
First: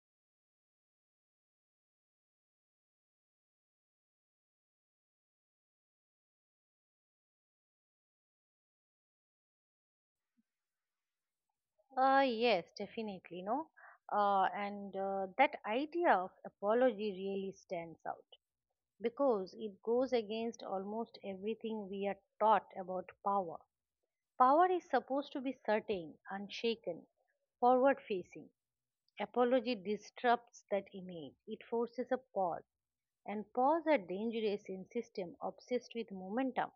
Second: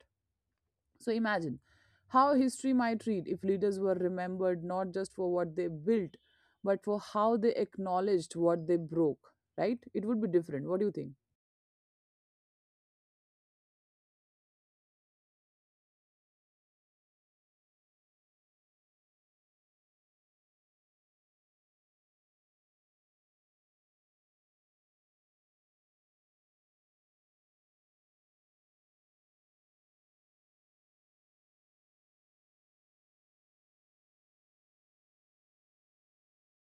So imagine how history might read if leaders were remembered not just for what they built, but for how they acknowledged what they broke, right? It would be different. What do you think?
Uh, yes, definitely, no. Uh, and uh, That idea of apology really stands out because it goes against almost everything we are taught about power. Power is supposed to be certain, unshaken, forward facing. Apology disrupts that image. It forces a pause, and pause are dangerous in system obsessed with momentum.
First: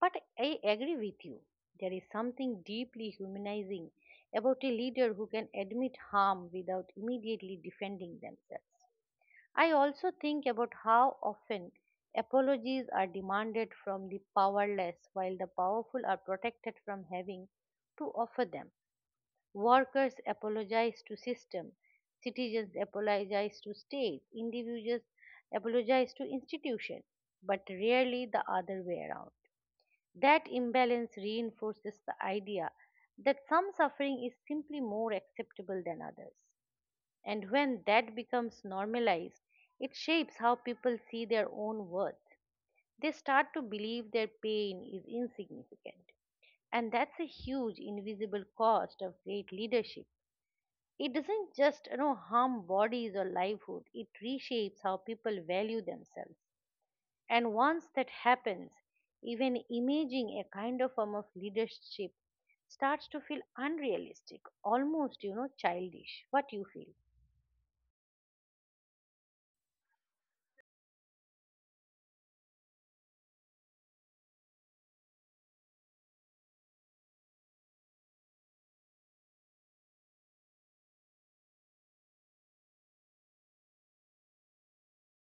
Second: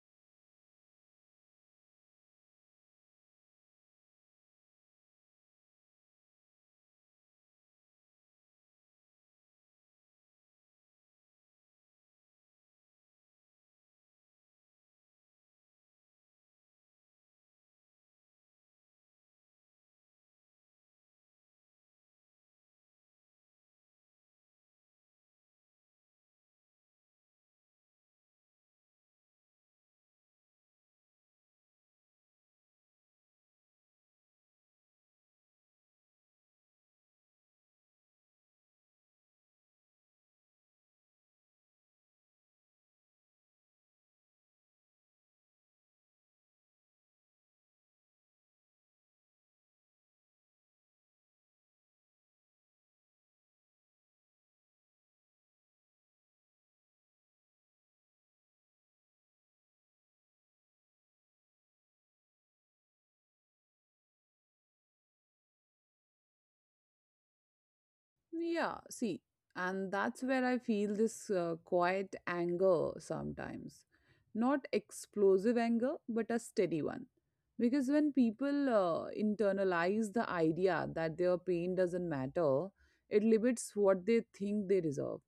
But I agree with you. There is something deeply humanizing about a leader who can admit harm without immediately defending themselves. I also think about how often apologies are demanded from the powerless while the powerful are protected from having to offer them. Workers apologize to system, citizens apologize to state, individuals apologize to institution, but rarely the other way around. That imbalance reinforces the idea that some suffering is simply more acceptable than others. And when that becomes normalized, it shapes how people see their own worth. They start to believe their pain is insignificant. And that's a huge invisible cost of great leadership. It doesn't just you know, harm bodies or livelihood, it reshapes how people value themselves. And once that happens, even imaging a kind of form of leadership starts to feel unrealistic, almost, you know, childish. What you feel?
Yeah, see, and that's where I feel this uh, quiet anger sometimes. Not explosive anger, but a steady one. Because when people uh, internalize the idea that their pain doesn't matter, it limits what they think they deserve.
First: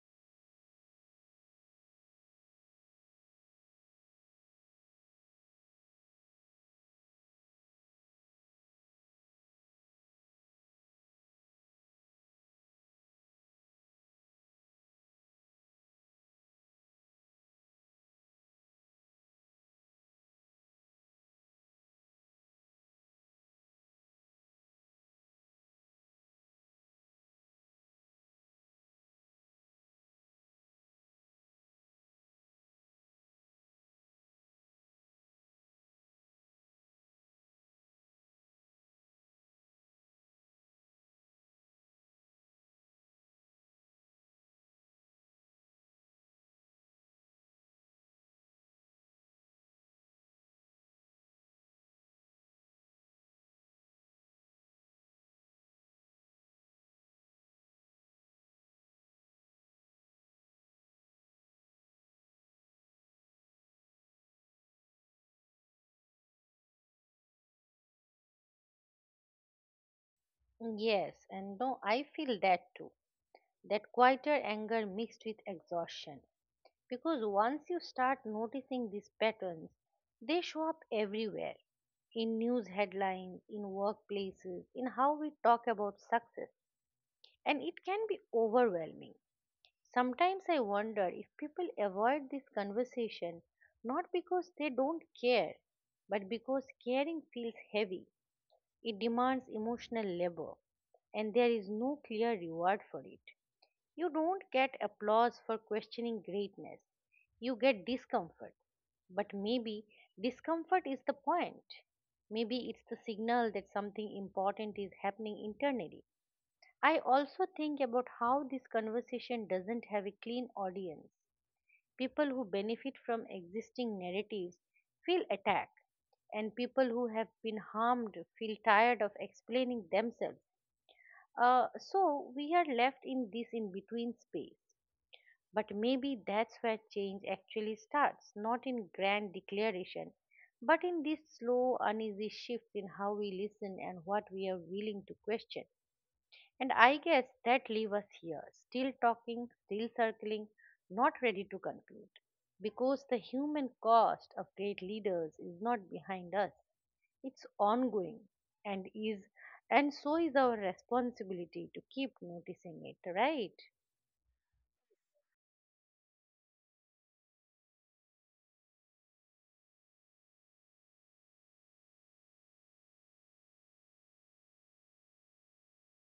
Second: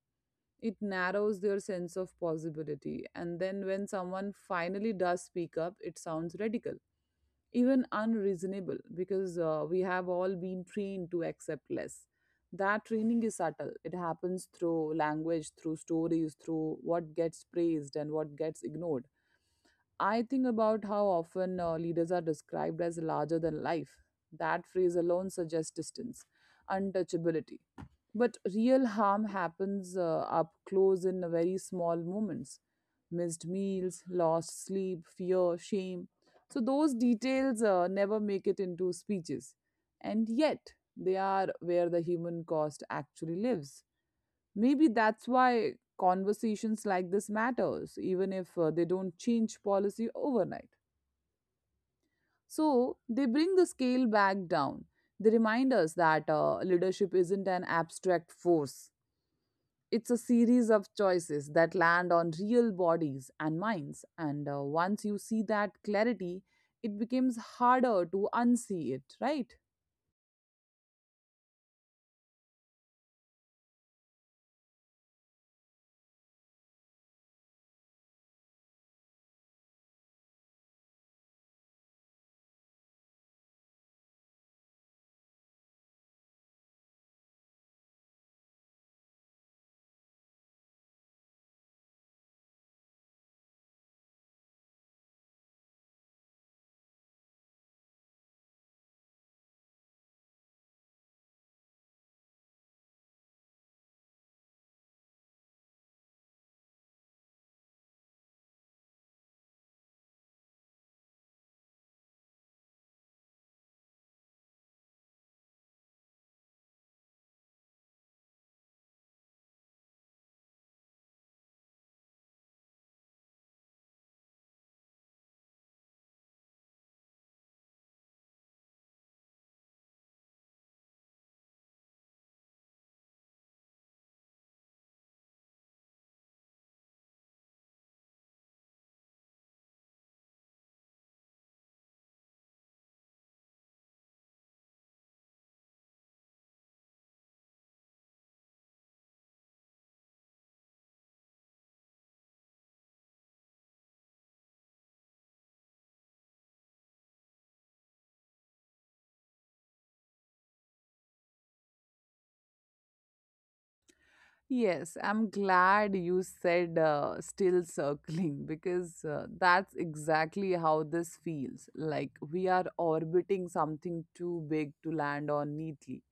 It narrows their sense of possibility. And then when someone finally does speak up, it sounds radical, even unreasonable, because uh, we have all been trained to accept less. That training is subtle. It happens through language, through stories, through what gets praised and what gets ignored. I think about how often uh, leaders are described as larger than life. That phrase alone suggests distance, untouchability. But real harm happens uh, up close in very small moments, missed meals, lost sleep, fear, shame. So, those details uh, never make it into speeches. And yet, they are where the human cost actually lives. Maybe that's why conversations like this matters, even if uh, they don't change policy overnight. So they bring the scale back down. They remind us that uh, leadership isn't an abstract force, it's a series of choices that land on real bodies and minds. And uh, once you see that clarity, it becomes harder to unsee it, right?
Yes, and no, I feel that too. That quieter anger mixed with exhaustion. Because once you start noticing these patterns, they show up everywhere in news headlines, in workplaces, in how we talk about success. And it can be overwhelming. Sometimes I wonder if people avoid this conversation not because they don't care, but because caring feels heavy. It demands emotional labor, and there is no clear reward for it. You don't get applause for questioning greatness, you get discomfort. But maybe discomfort is the point. Maybe it's the signal that something important is happening internally. I also think about how this conversation doesn't have a clean audience. People who benefit from existing narratives feel attacked, and people who have been harmed feel tired of explaining themselves. Uh, so we are left in this in between space. But maybe that's where change actually starts, not in grand declaration, but in this slow, uneasy shift in how we listen and what we are willing to question. And I guess that leave us here, still talking, still circling, not ready to conclude. Because the human cost of great leaders is not behind us, it's ongoing, and is, and so is our responsibility to keep noticing it, right?
Yes, I'm glad you said uh, still circling because uh, that's exactly how this feels. Like we are orbiting something too big to land on neatly.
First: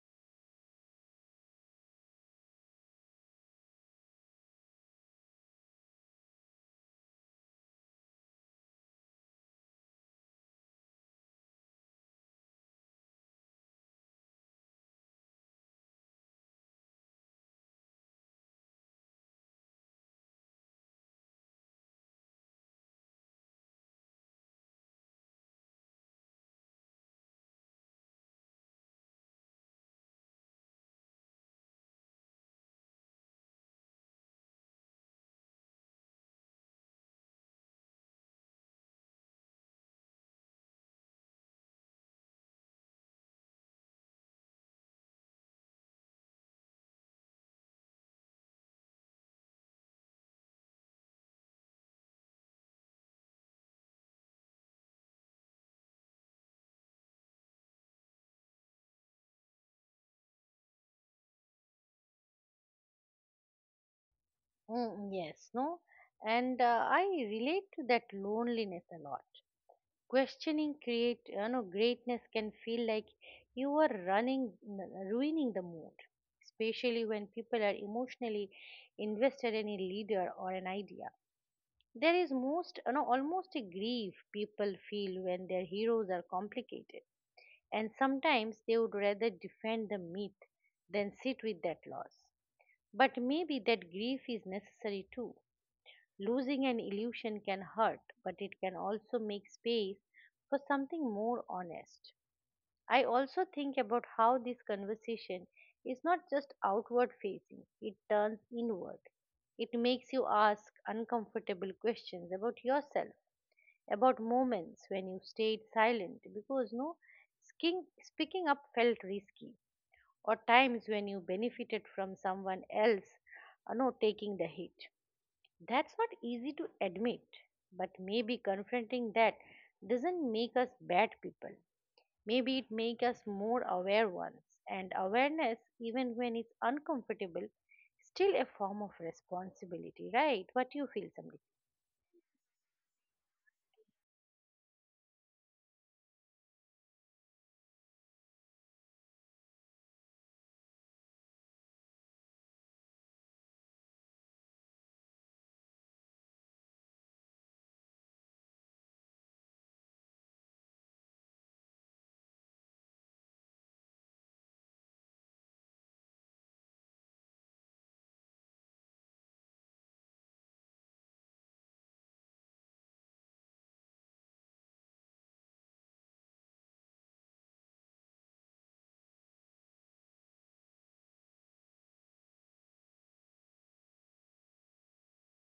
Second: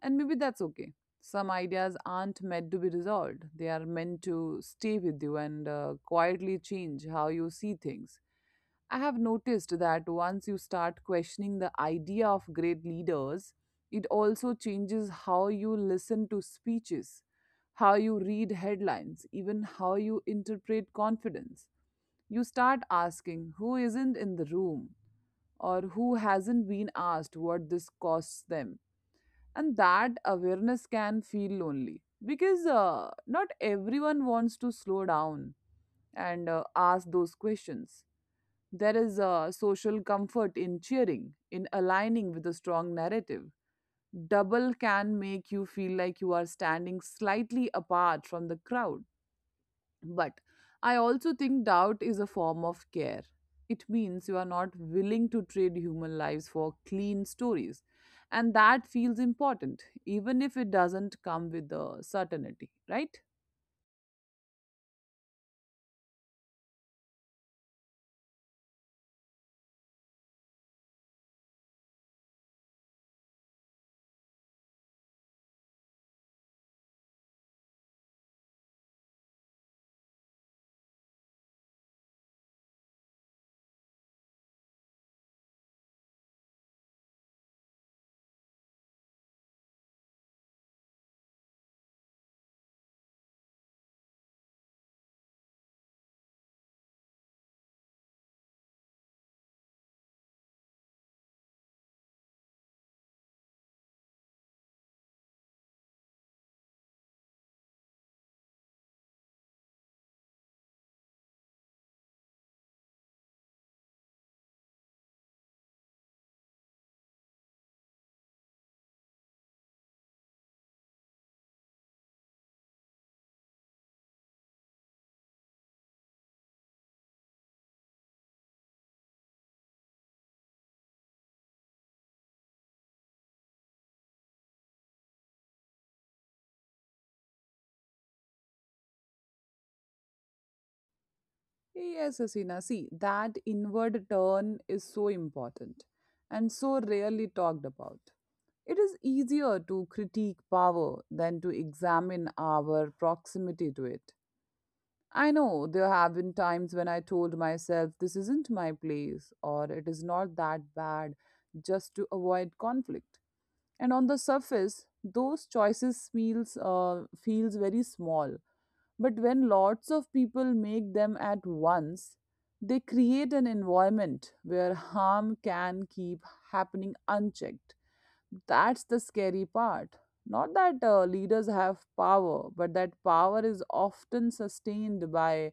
And maybe that's okay. Some ideas aren't meant to be resolved, they are meant to stay with you and uh, quietly change how you see things. I have noticed that once you start questioning the idea of great leaders, it also changes how you listen to speeches, how you read headlines, even how you interpret confidence. You start asking who isn't in the room or who hasn't been asked what this costs them. And that awareness can feel lonely because uh, not everyone wants to slow down and uh, ask those questions. There is a social comfort in cheering, in aligning with a strong narrative. Double can make you feel like you are standing slightly apart from the crowd, but I also think doubt is a form of care. It means you are not willing to trade human lives for clean stories. And that feels important, even if it doesn't come with the certainty, right?
Mm, yes, no? And uh, I relate to that loneliness a lot. Questioning create you know greatness can feel like you are running ruining the mood, especially when people are emotionally invested in a leader or an idea. There is most you know almost a grief people feel when their heroes are complicated, and sometimes they would rather defend the myth than sit with that loss. But maybe that grief is necessary too. Losing an illusion can hurt, but it can also make space for something more honest. I also think about how this conversation is not just outward facing, it turns inward. It makes you ask uncomfortable questions about yourself, about moments when you stayed silent because no skin, speaking up felt risky, or times when you benefited from someone else uh, no, taking the hit. That's not easy to admit, but maybe confronting that doesn't make us bad people. Maybe it makes us more aware ones. And awareness, even when it's uncomfortable, still a form of responsibility, right? What you feel, Samri?
Yes, Asina. See, that inward turn is so important and so rarely talked about. It is easier to critique power than to examine our proximity to it. I know there have been times when I told myself this isn't my place or it is not that bad just to avoid conflict. And on the surface, those choices feels, uh, feels very small. But when lots of people make them at once, they create an environment where harm can keep happening unchecked. That's the scary part. Not that uh, leaders have power, but that power is often sustained by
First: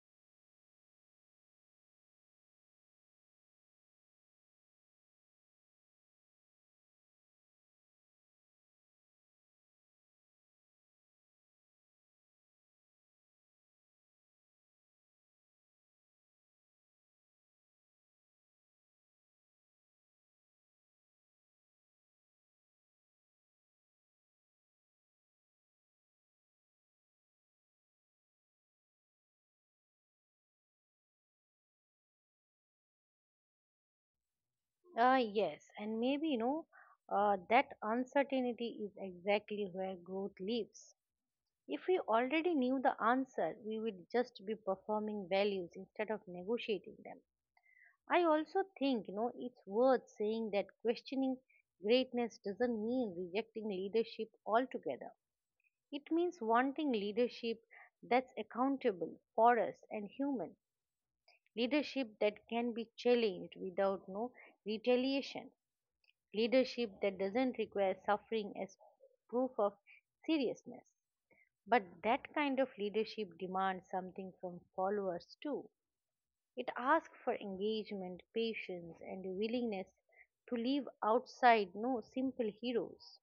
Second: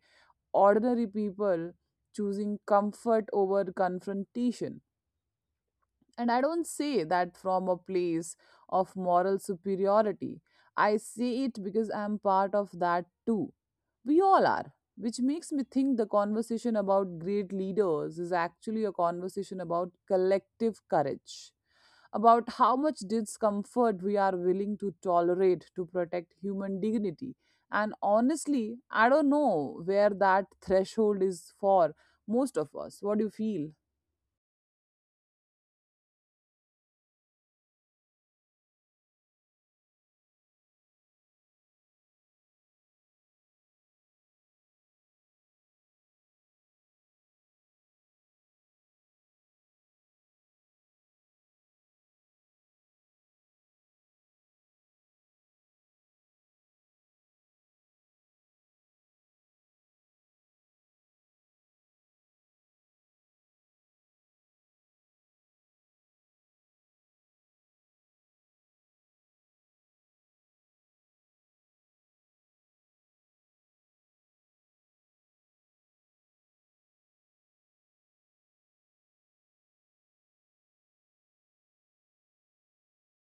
ordinary people choosing comfort over confrontation. And I don't say that from a place of moral superiority. I say it because I'm part of that too. We all are, which makes me think the conversation about great leaders is actually a conversation about collective courage, about how much discomfort we are willing to tolerate to protect human dignity. And honestly, I don't know where that threshold is for most of us. What do you feel?
Uh, yes, and maybe you know uh, that uncertainty is exactly where growth lives. If we already knew the answer, we would just be performing values instead of negotiating them. I also think, you know, it's worth saying that questioning greatness doesn't mean rejecting leadership altogether. It means wanting leadership that's accountable for us and human, leadership that can be challenged without no retaliation, leadership that doesn't require suffering as proof of seriousness. But that kind of leadership demands something from followers too. It asks for engagement, patience, and a willingness to live outside no simple heroes.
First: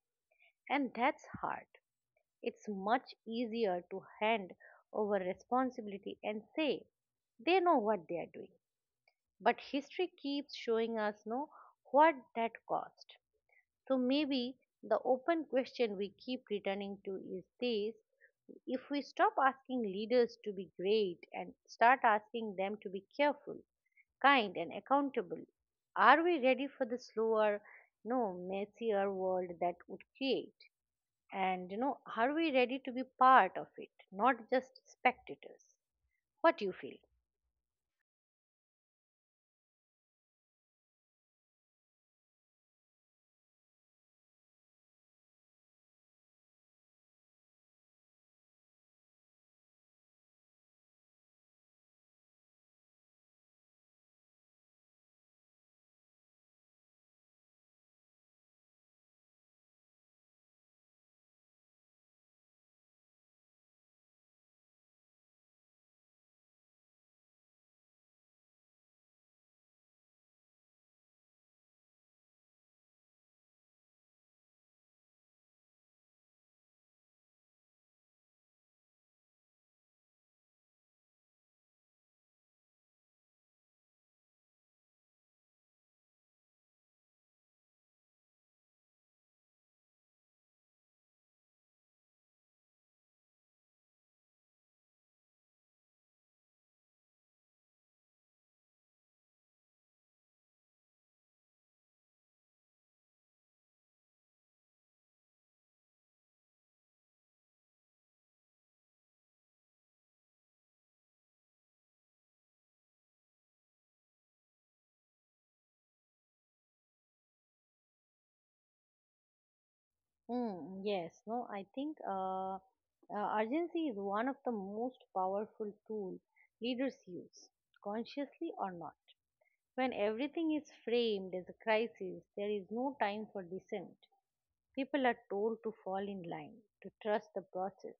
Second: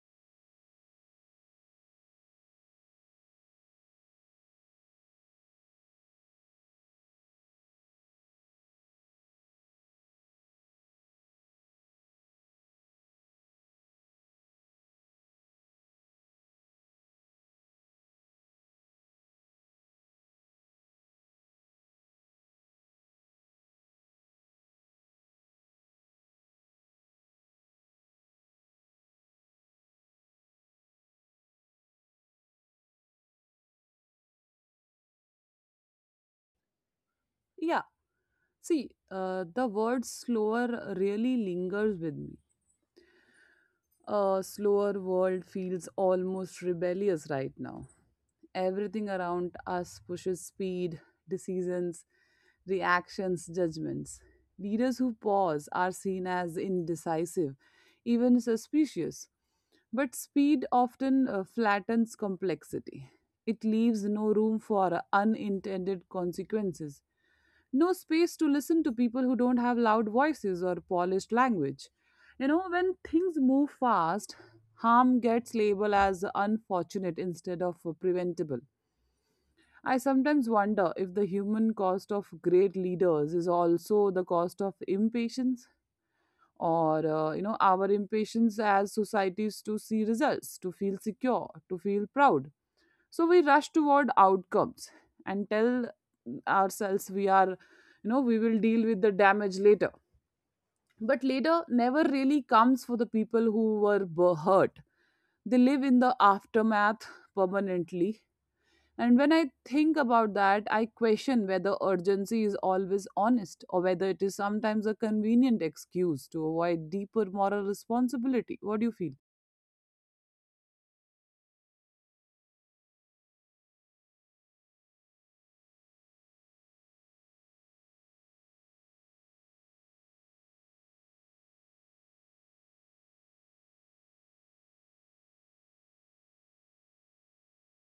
And that's hard. It's much easier to hand over responsibility and say they know what they are doing. But history keeps showing us no what that cost. So maybe the open question we keep returning to is this: if we stop asking leaders to be great and start asking them to be careful, kind and accountable? Are we ready for the slower, no, messier world that would create? And you know, are we ready to be part of it, not just spectators? What do you feel?
Yeah, see, uh, the word slower really lingers with me. A slower world feels almost rebellious right now. Everything around us pushes speed, decisions, reactions, judgments. Leaders who pause are seen as indecisive, even suspicious. But speed often uh, flattens complexity. It leaves no room for unintended consequences, no space to listen to people who don't have loud voices or polished language. You know, when things move fast, harm gets labeled as unfortunate instead of preventable. I sometimes wonder if the human cost of great leaders is also the cost of impatience, or uh, you know our impatience as societies to see results, to feel secure, to feel proud. So we rush toward outcomes and tell ourselves we are, you know, we will deal with the damage later, but later never really comes for the people who were bu- hurt. They live in the aftermath permanently. And when I think about that, I question whether urgency is always honest or whether it is sometimes a convenient excuse to avoid deeper moral responsibility. What do you feel?
Mm, yes, no, I think uh, uh, urgency is one of the most powerful tool leaders use, consciously or not. When everything is framed as a crisis, there is no time for dissent. People are told to fall in line, to trust the process,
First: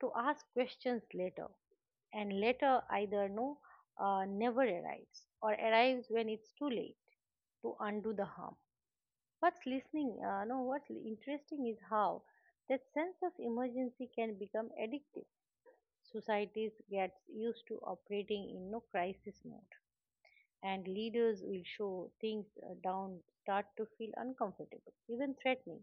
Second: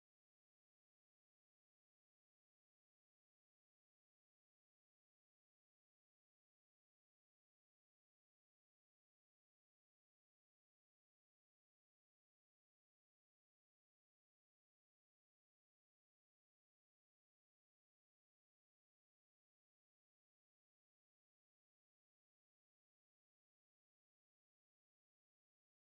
to ask questions later. And later either no, uh, never arrives or arrives when it's too late to undo the harm. What's listening? Uh, no, what's interesting is how that sense of emergency can become addictive. Societies get used to operating in no crisis mode, and leaders will show things uh, down start to feel uncomfortable, even threatening.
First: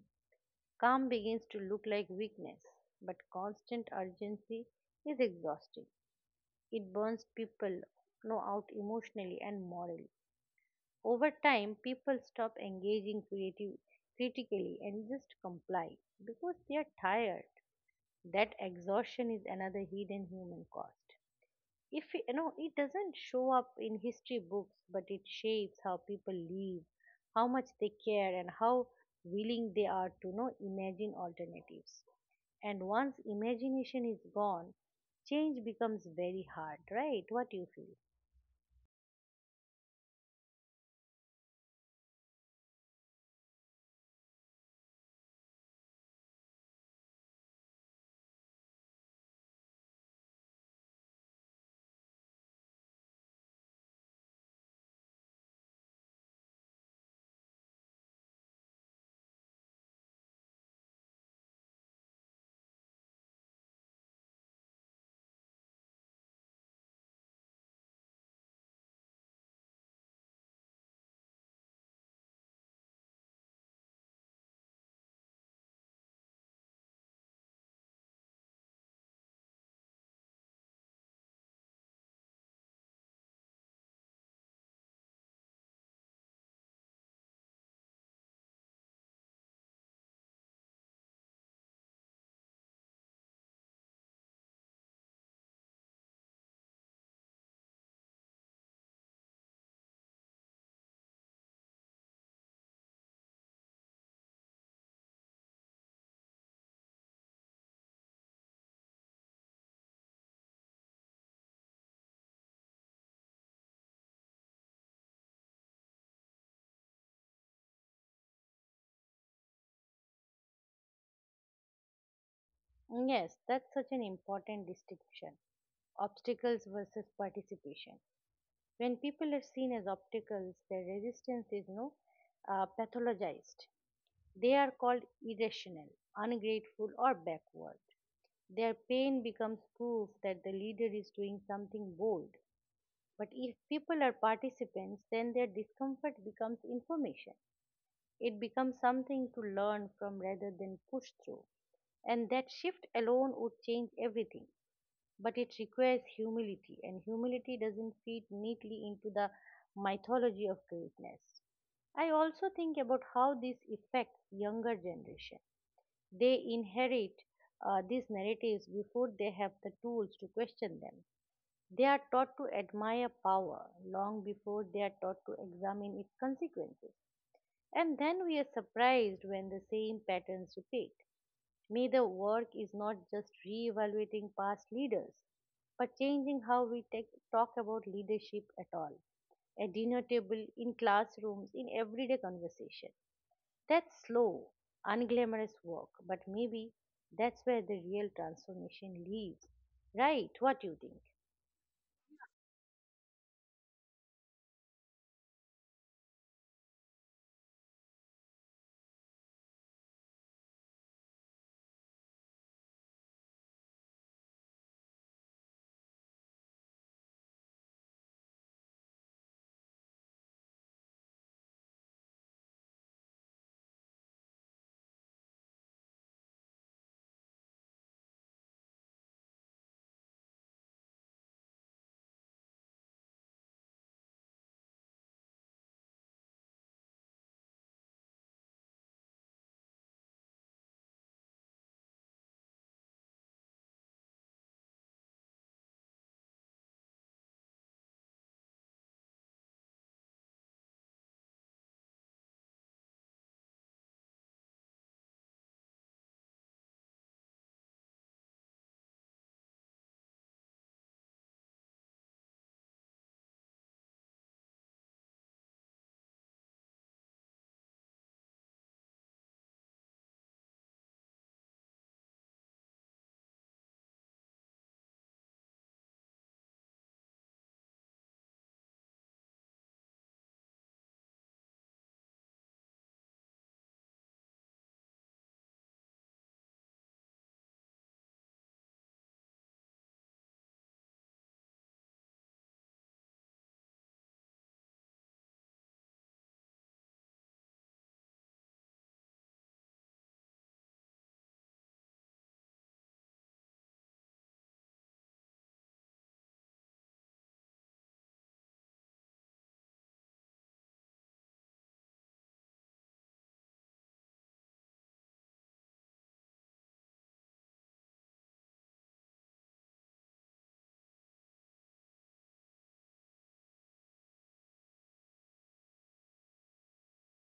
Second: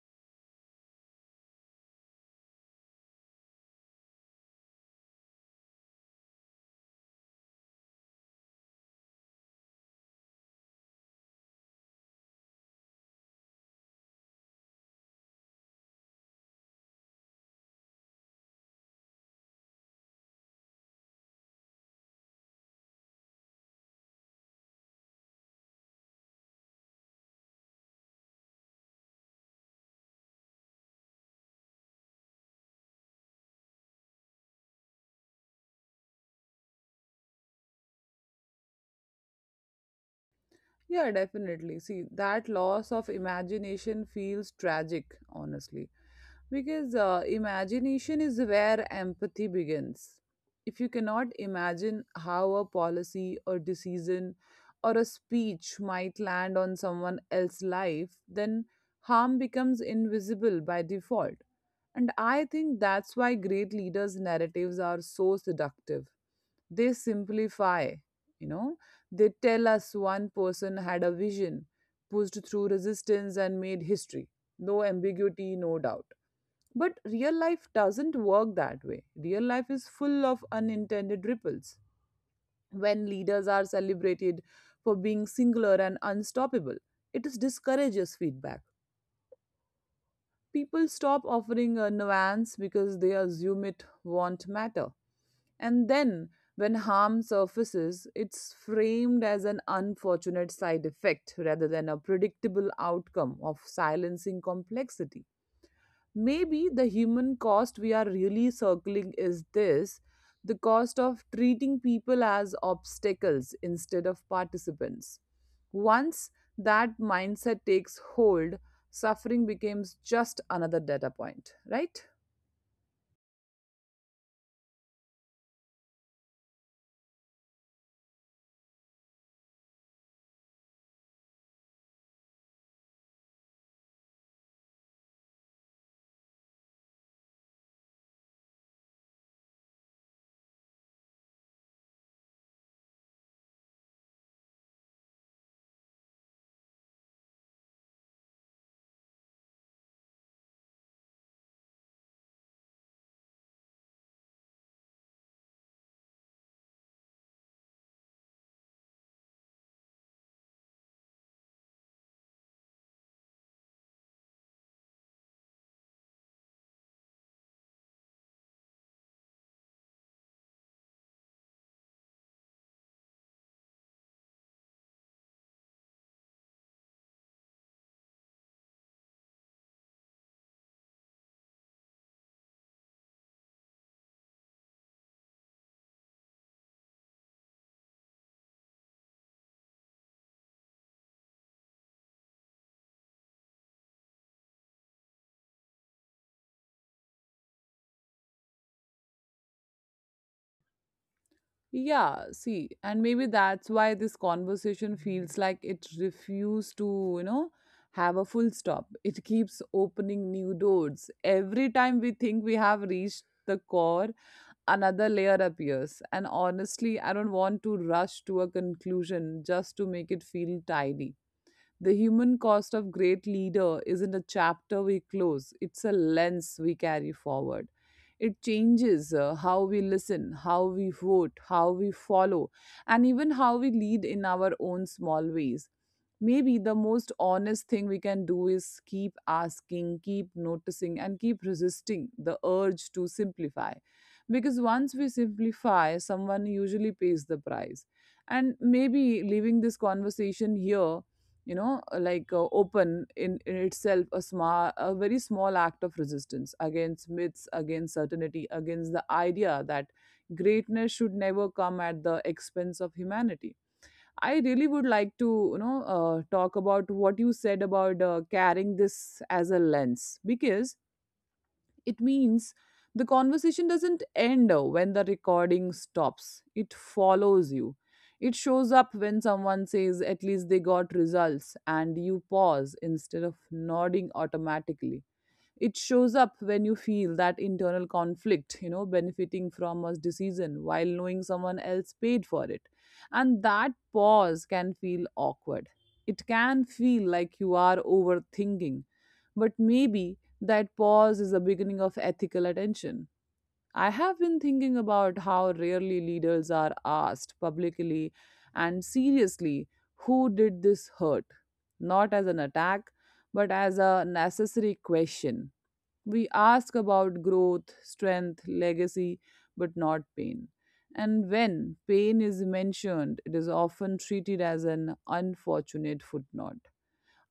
Calm begins to look like weakness, but constant urgency is exhausting. It burns people no out emotionally and morally. Over time, people stop engaging creative, critically and just comply because they are tired. That exhaustion is another hidden human cost. If we- you know, It doesn't show up in history books, but it shapes how people live, how much they care, and how willing they are to you know imagine alternatives. And once imagination is gone, change becomes very hard, right? What you feel?
Yeah, definitely. See, that loss of imagination feels tragic, honestly, because uh, imagination is where empathy begins. If you cannot imagine how a policy or decision or a speech might land on someone else's life, then harm becomes invisible by default. And I think that's why great leaders' narratives are so seductive. They simplify, you know, they tell us one person had a vision, pushed through resistance, and made history. No ambiguity, no doubt. But real life doesn't work that way. Real life is full of unintended ripples. When leaders are celebrated for being singular and unstoppable, it discourages feedback. People stop offering a nuance because they assume it won't matter. And then, when harm surfaces, it's framed as an unfortunate side effect rather than a predictable outcome of silencing complexity. Maybe the human cost we are really circling is this, the cost of treating people as obstacles instead of participants. Once that mindset takes hold, suffering becomes just another data point, right?
Yes, that's such an important distinction, obstacles versus participation. When people are seen as obstacles their resistance is no uh, pathologized. They are called irrational, ungrateful or backward. Their pain becomes proof that the leader is doing something bold. But if people are participants then their discomfort becomes information. It becomes something to learn from rather than push through. And that shift alone would change everything. But it requires humility, and humility doesn't fit neatly into the mythology of greatness. I also think about how this affects younger generation. They inherit uh, these narratives before they have the tools to question them. They are taught to admire power long before they are taught to examine its consequences. And then we are surprised when the same patterns repeat. Neither work is not just re-evaluating past leaders, but changing how we take, talk about leadership at all. At dinner table, in classrooms, in everyday conversation. That's slow, unglamorous work, but maybe that's where the real transformation lives. Right, what do you think?
Yeah, see, and maybe that's why this conversation feels like it refused to, you know, have a full stop. It keeps opening new doors. Every time we think we have reached the core, another layer appears. And honestly, I don't want to rush to a conclusion just to make it feel tidy. The human cost of great leader isn't a chapter we close, it's a lens we carry forward. It changes, uh, how we listen, how we vote, how we follow, and even how we lead in our own small ways. Maybe the most honest thing we can do is keep asking, keep noticing, and keep resisting the urge to simplify. Because once we simplify, someone usually pays the price. And maybe leaving this conversation here, you know uh, like uh, open, in, in itself, a small a very small act of resistance against myths, against certainty, against the idea that greatness should never come at the expense of humanity. I really would like to, you know uh, talk about what you said about, uh, carrying this as a lens, because it means the conversation doesn't end when the recording stops, it follows you. It shows up when someone says, at least they got results, and you pause instead of nodding automatically. It shows up when you feel that internal conflict, you know, benefiting from a decision while knowing someone else paid for it. And that pause can feel awkward. It can feel like you are overthinking, but maybe that pause is the beginning of ethical attention. I have been thinking about how rarely leaders are asked publicly and seriously, who did this hurt, not as an attack, but as a necessary question. We ask about growth, strength, legacy, but not pain. And when pain is mentioned, it is often treated as an unfortunate footnote.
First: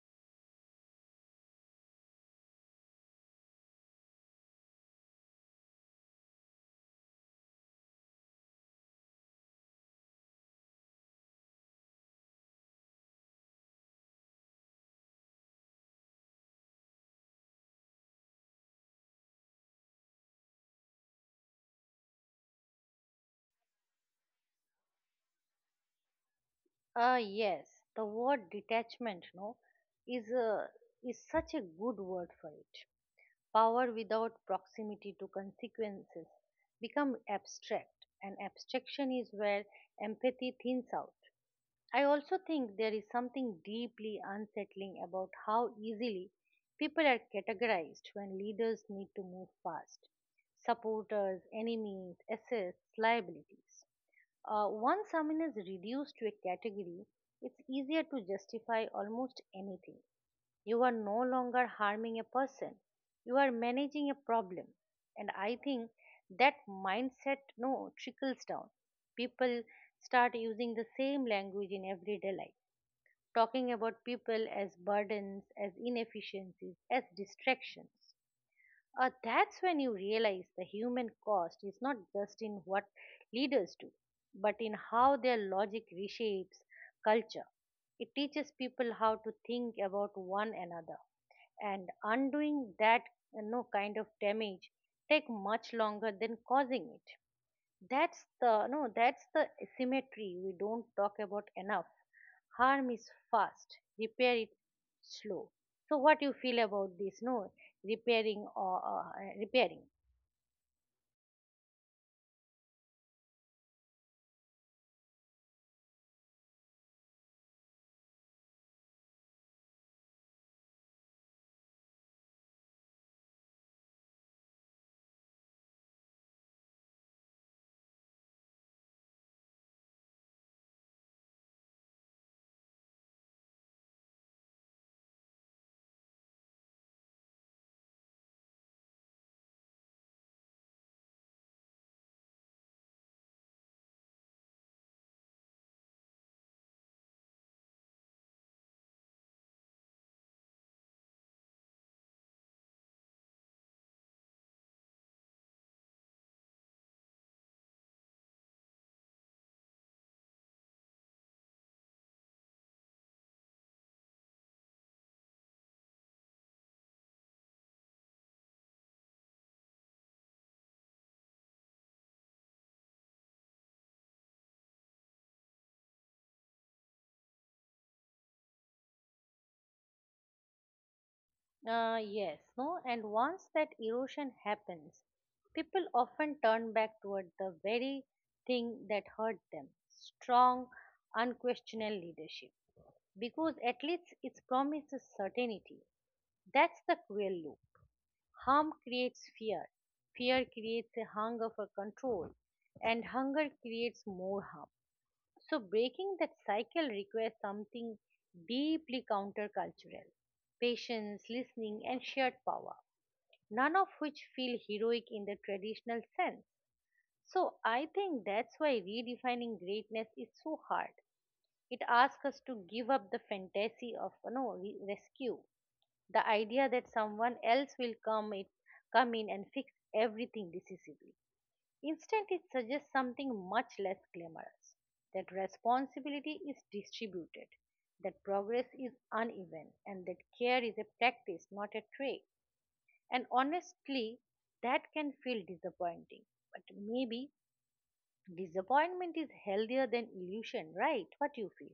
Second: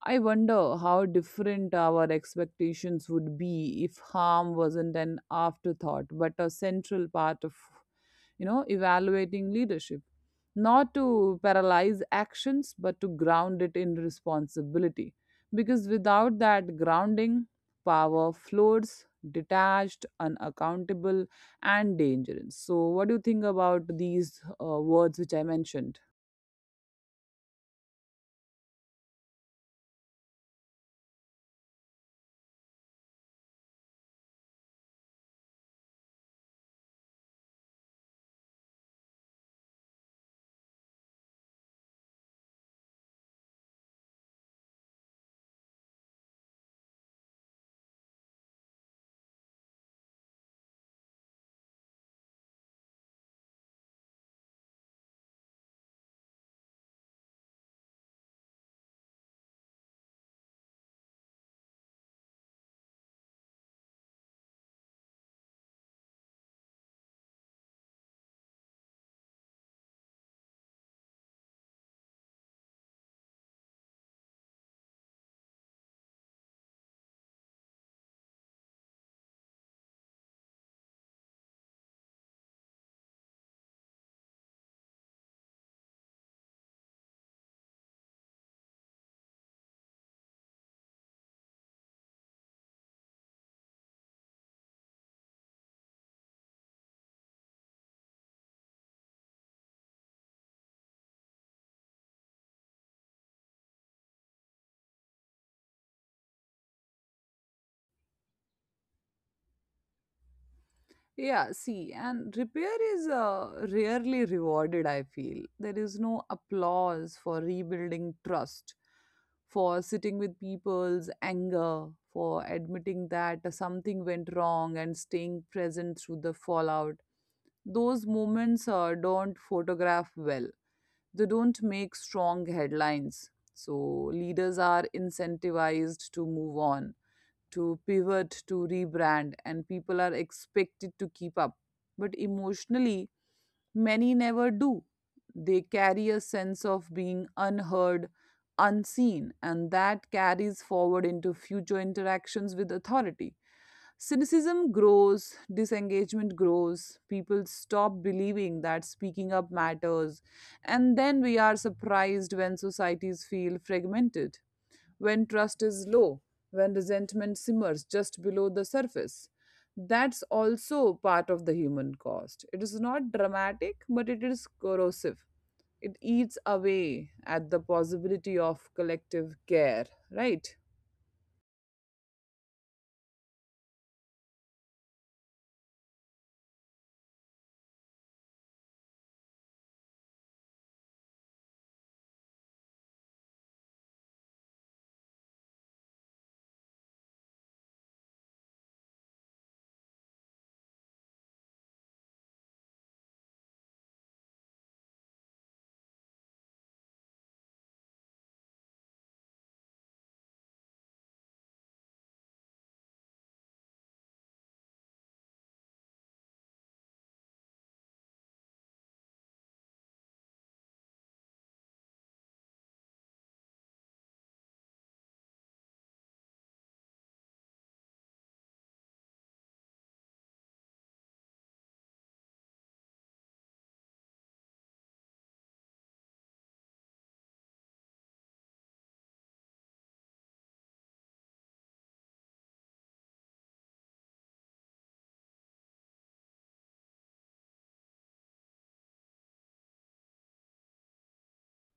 I wonder how different our expectations would be if harm wasn't an afterthought but a central part of, you know, evaluating leadership, not to paralyze actions but to ground it in responsibility, because without that grounding, power floats, detached, unaccountable, and dangerous. So what do you think about these, uh, words which I mentioned?
Uh, yes, the word detachment, no, is a is such a good word for it. Power without proximity to consequences become abstract and abstraction is where empathy thins out. I also think there is something deeply unsettling about how easily people are categorized when leaders need to move fast. Supporters, enemies, assets, liabilities. Uh, once someone is reduced to a category, it's easier to justify almost anything. You are no longer harming a person, you are managing a problem. And I think that mindset no trickles down. People start using the same language in everyday life, talking about people as burdens, as inefficiencies, as distractions. Uh, that's when you realize the human cost is not just in what leaders do, but in how their logic reshapes culture. It teaches people how to think about one another, and undoing that you know, kind of damage take much longer than causing it. That's the no, that's the symmetry we don't talk about enough. Harm is fast, repair is slow. So what you feel about this? No, repairing or uh, repairing.
Yeah, see, and repair is, uh, rarely rewarded, I feel. There is no applause for rebuilding trust, for sitting with people's anger, for admitting that something went wrong and staying present through the fallout. Those moments, uh, don't photograph well, they don't make strong headlines. So, leaders are incentivized to move on, to pivot, to rebrand, and people are expected to keep up. But emotionally, many never do. They carry a sense of being unheard, unseen, and that carries forward into future interactions with authority. Cynicism grows, disengagement grows, people stop believing that speaking up matters, and then we are surprised when societies feel fragmented, when trust is low, when resentment simmers just below the surface. That's also part of the human cost. It is not dramatic, but it is corrosive. It eats away at the possibility of collective care, right?
Uh, yes, no, and once that erosion happens, people often turn back toward the very thing that hurt them: strong, unquestionable leadership, because at least it promises certainty. That's the cruel loop. Harm creates fear, fear creates a hunger for control, and hunger creates more harm. So, breaking that cycle requires something deeply countercultural: patience, listening, and shared power, none of which feel heroic in the traditional sense. So, I think that's why redefining greatness is so hard. It asks us to give up the fantasy of you know, re- rescue the idea that someone else will come it come in and fix everything decisively. Instead, it suggests something much less glamorous: that responsibility is distributed, that progress is uneven, and that care is a practice, not a trait. And honestly, that can feel disappointing. But maybe disappointment is healthier than illusion, right? What do you feel?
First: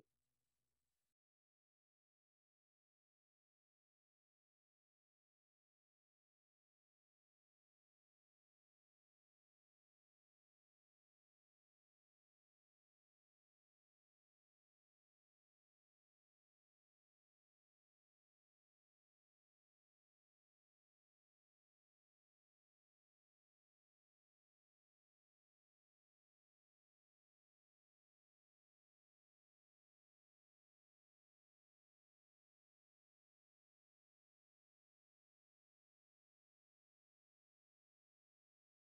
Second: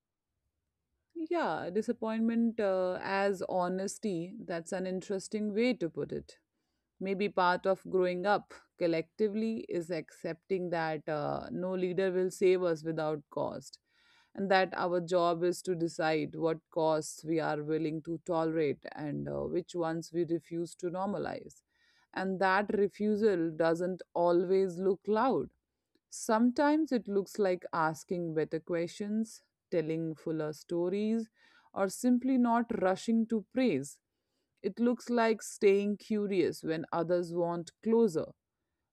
Yeah, disappointment, uh, as honesty, that's an interesting way to put it. Maybe part of growing up collectively is accepting that, uh, no leader will save us without cost, and that our job is to decide what costs we are willing to tolerate, and, uh, which ones we refuse to normalize, and that refusal doesn't always look loud. Sometimes it looks like asking better questions, telling fuller stories, or simply not rushing to praise. It looks like staying curious when others want closer.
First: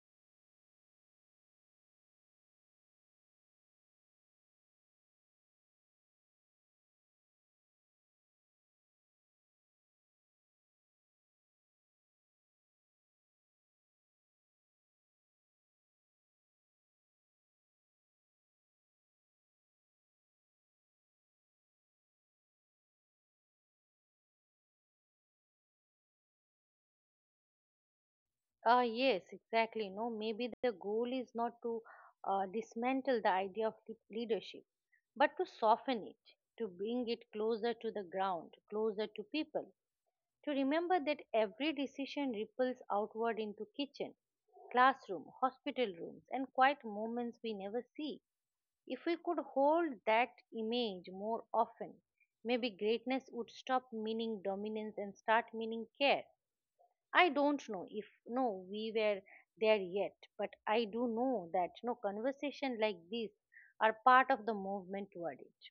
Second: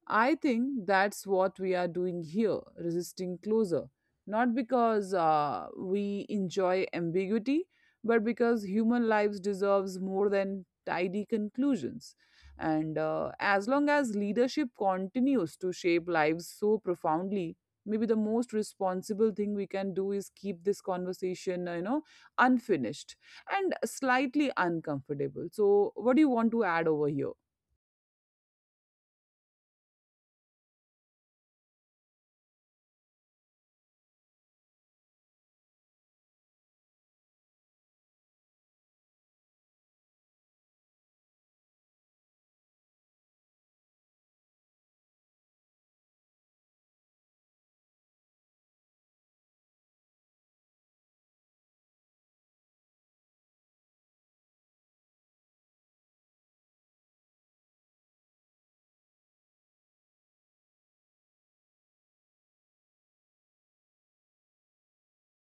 I think that's what we are doing here, resisting closer. Not because, uh, we enjoy ambiguity, but because human lives deserves more than tidy conclusions. And, uh, as long as leadership continues to shape lives so profoundly, maybe the most responsible thing we can do is keep this conversation, uh, you know, unfinished and slightly uncomfortable. So, what do you want to add over here?
Uh, yes, exactly. No, maybe the goal is not to uh, dismantle the idea of le- leadership, but to soften it, to bring it closer to the ground, closer to people, to remember that every decision ripples outward into kitchen, classroom, hospital rooms, and quiet moments we never see. If we could hold that image more often, maybe greatness would stop meaning dominance and start meaning care. I don't know if no we were there yet, but I do know that no conversation like this are part of the movement toward it.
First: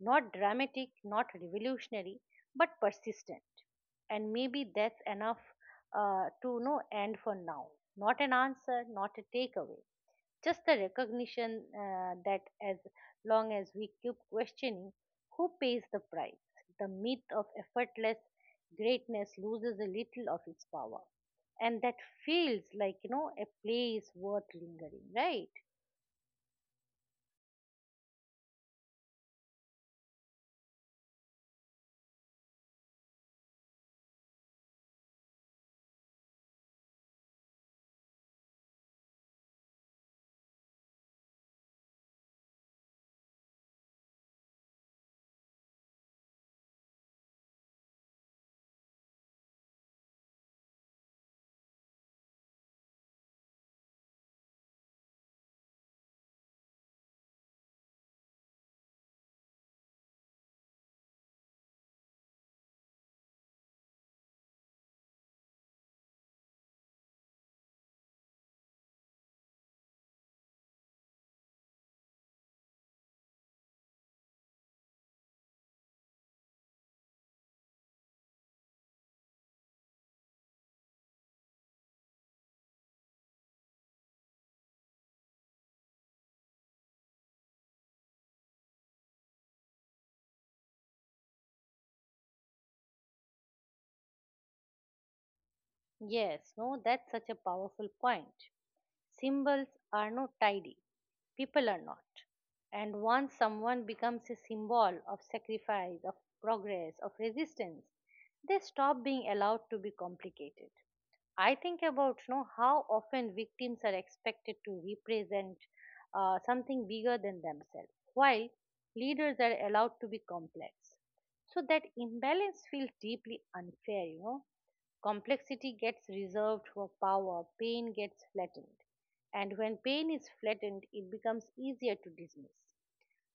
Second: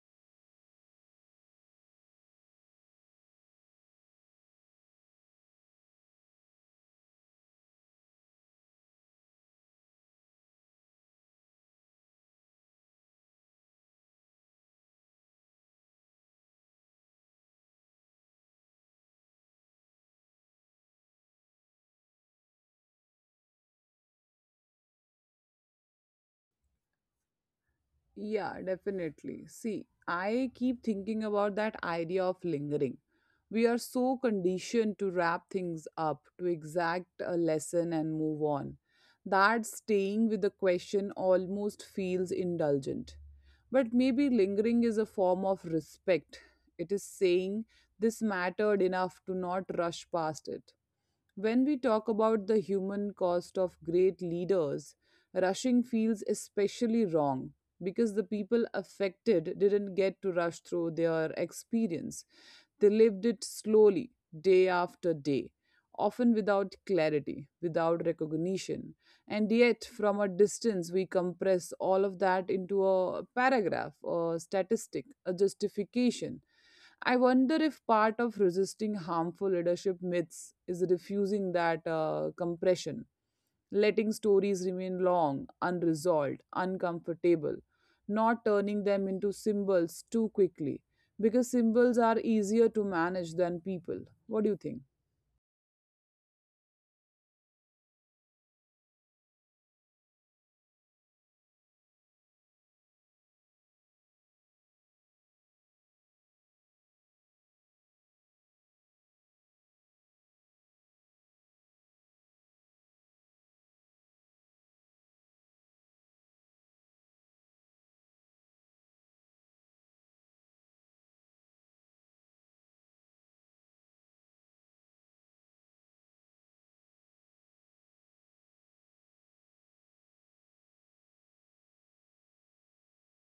Not dramatic, not revolutionary, but persistent. And maybe that's enough uh, to know end for now. Not an answer, not a takeaway, just the recognition uh, that as long as we keep questioning who pays the price, the myth of effortless greatness loses a little of its power. And that feels like, you know, a place worth lingering, right?
Yeah, definitely. See, I keep thinking about that idea of lingering. We are so conditioned to wrap things up, to exact a lesson and move on, that staying with the question almost feels indulgent. But maybe lingering is a form of respect. It is saying, this mattered enough to not rush past it. When we talk about the human cost of great leaders, rushing feels especially wrong because the people affected didn't get to rush through their experience. They lived it slowly, day after day, often without clarity, without recognition. And yet, from a distance, we compress all of that into a paragraph, a statistic, a justification. I wonder if part of resisting harmful leadership myths is refusing that, uh, compression, letting stories remain long, unresolved, uncomfortable, not turning them into symbols too quickly, because symbols are easier to manage than people. What do you think?
Yes, no, that's such a powerful point. Symbols are not tidy. People are not. And once someone becomes a symbol of sacrifice, of progress, of resistance, they stop being allowed to be complicated. I think about you know, how often victims are expected to represent uh, something bigger than themselves, while leaders are allowed to be complex. So that imbalance feels deeply unfair, you know. Complexity gets reserved for power, pain gets flattened. And when pain is flattened, it becomes easier to dismiss.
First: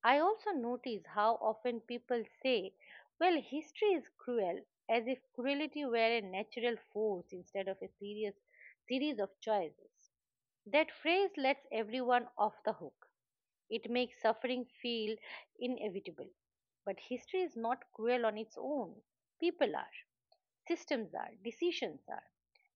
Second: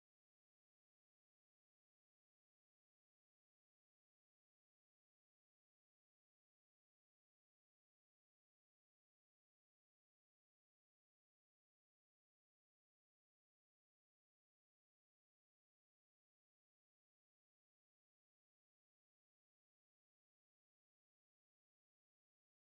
I also notice how often people say, well, history is cruel, as if cruelty were a natural force instead of a serious series of choices. That phrase lets everyone off the hook. It makes suffering feel inevitable. But history is not cruel on its own. People are, systems are, decisions are.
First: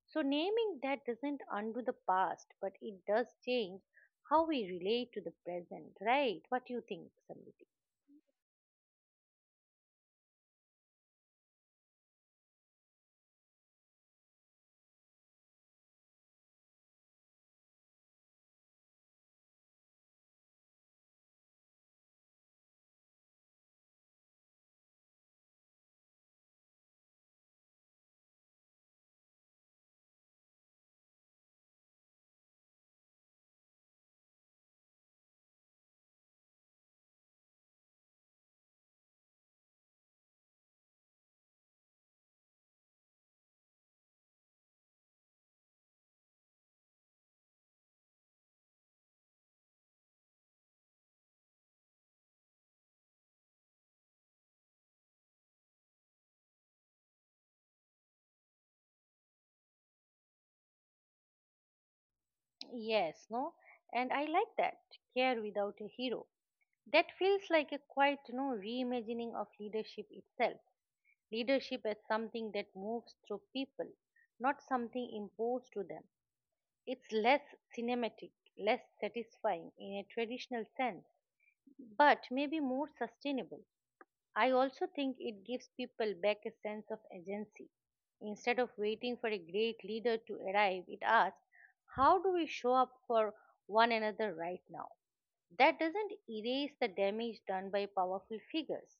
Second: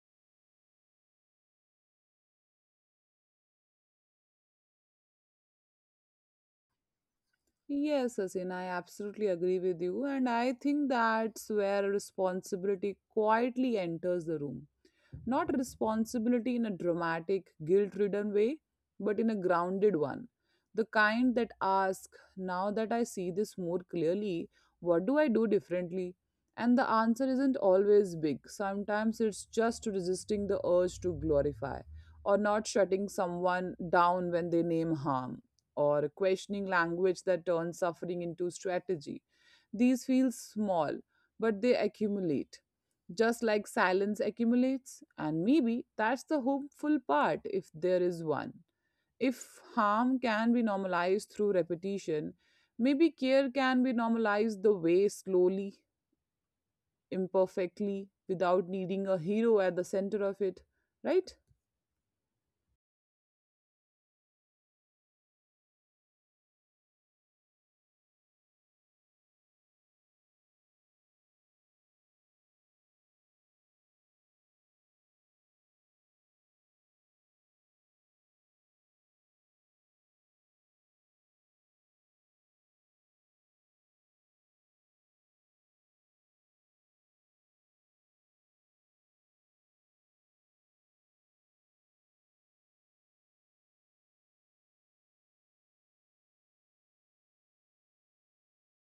So, naming that doesn't undo the past, but it does change how we relate to the present, right? What do you think, Samriti?
Yes, Asin, I absolutely agree with you, and I think that's where responsibility quietly enters the room. Not responsibility in a dramatic, guilt ridden way, but in a grounded one. The kind that asks, now that I see this more clearly, what do I do differently? And the answer isn't always big. Sometimes it's just resisting the urge to glorify, or not shutting someone down when they name harm, or questioning language that turns suffering into strategy. These feel small, but they accumulate, just like silence accumulates. And maybe that's the hopeful part, if there is one. If harm can be normalized through repetition, maybe care can be normalized the way, slowly, imperfectly, without needing a hero at the center of it, right?
Yes, no? And I like that. Care without a hero. That feels like a quite, you know, reimagining of leadership itself. Leadership as something that moves through people, not something imposed to them. It's less cinematic, less satisfying in a traditional sense, but maybe more sustainable. I also think it gives people back a sense of agency. Instead of waiting for a great leader to arrive, it asks, how do we show up for one another right now? That doesn't erase the damage done by powerful figures,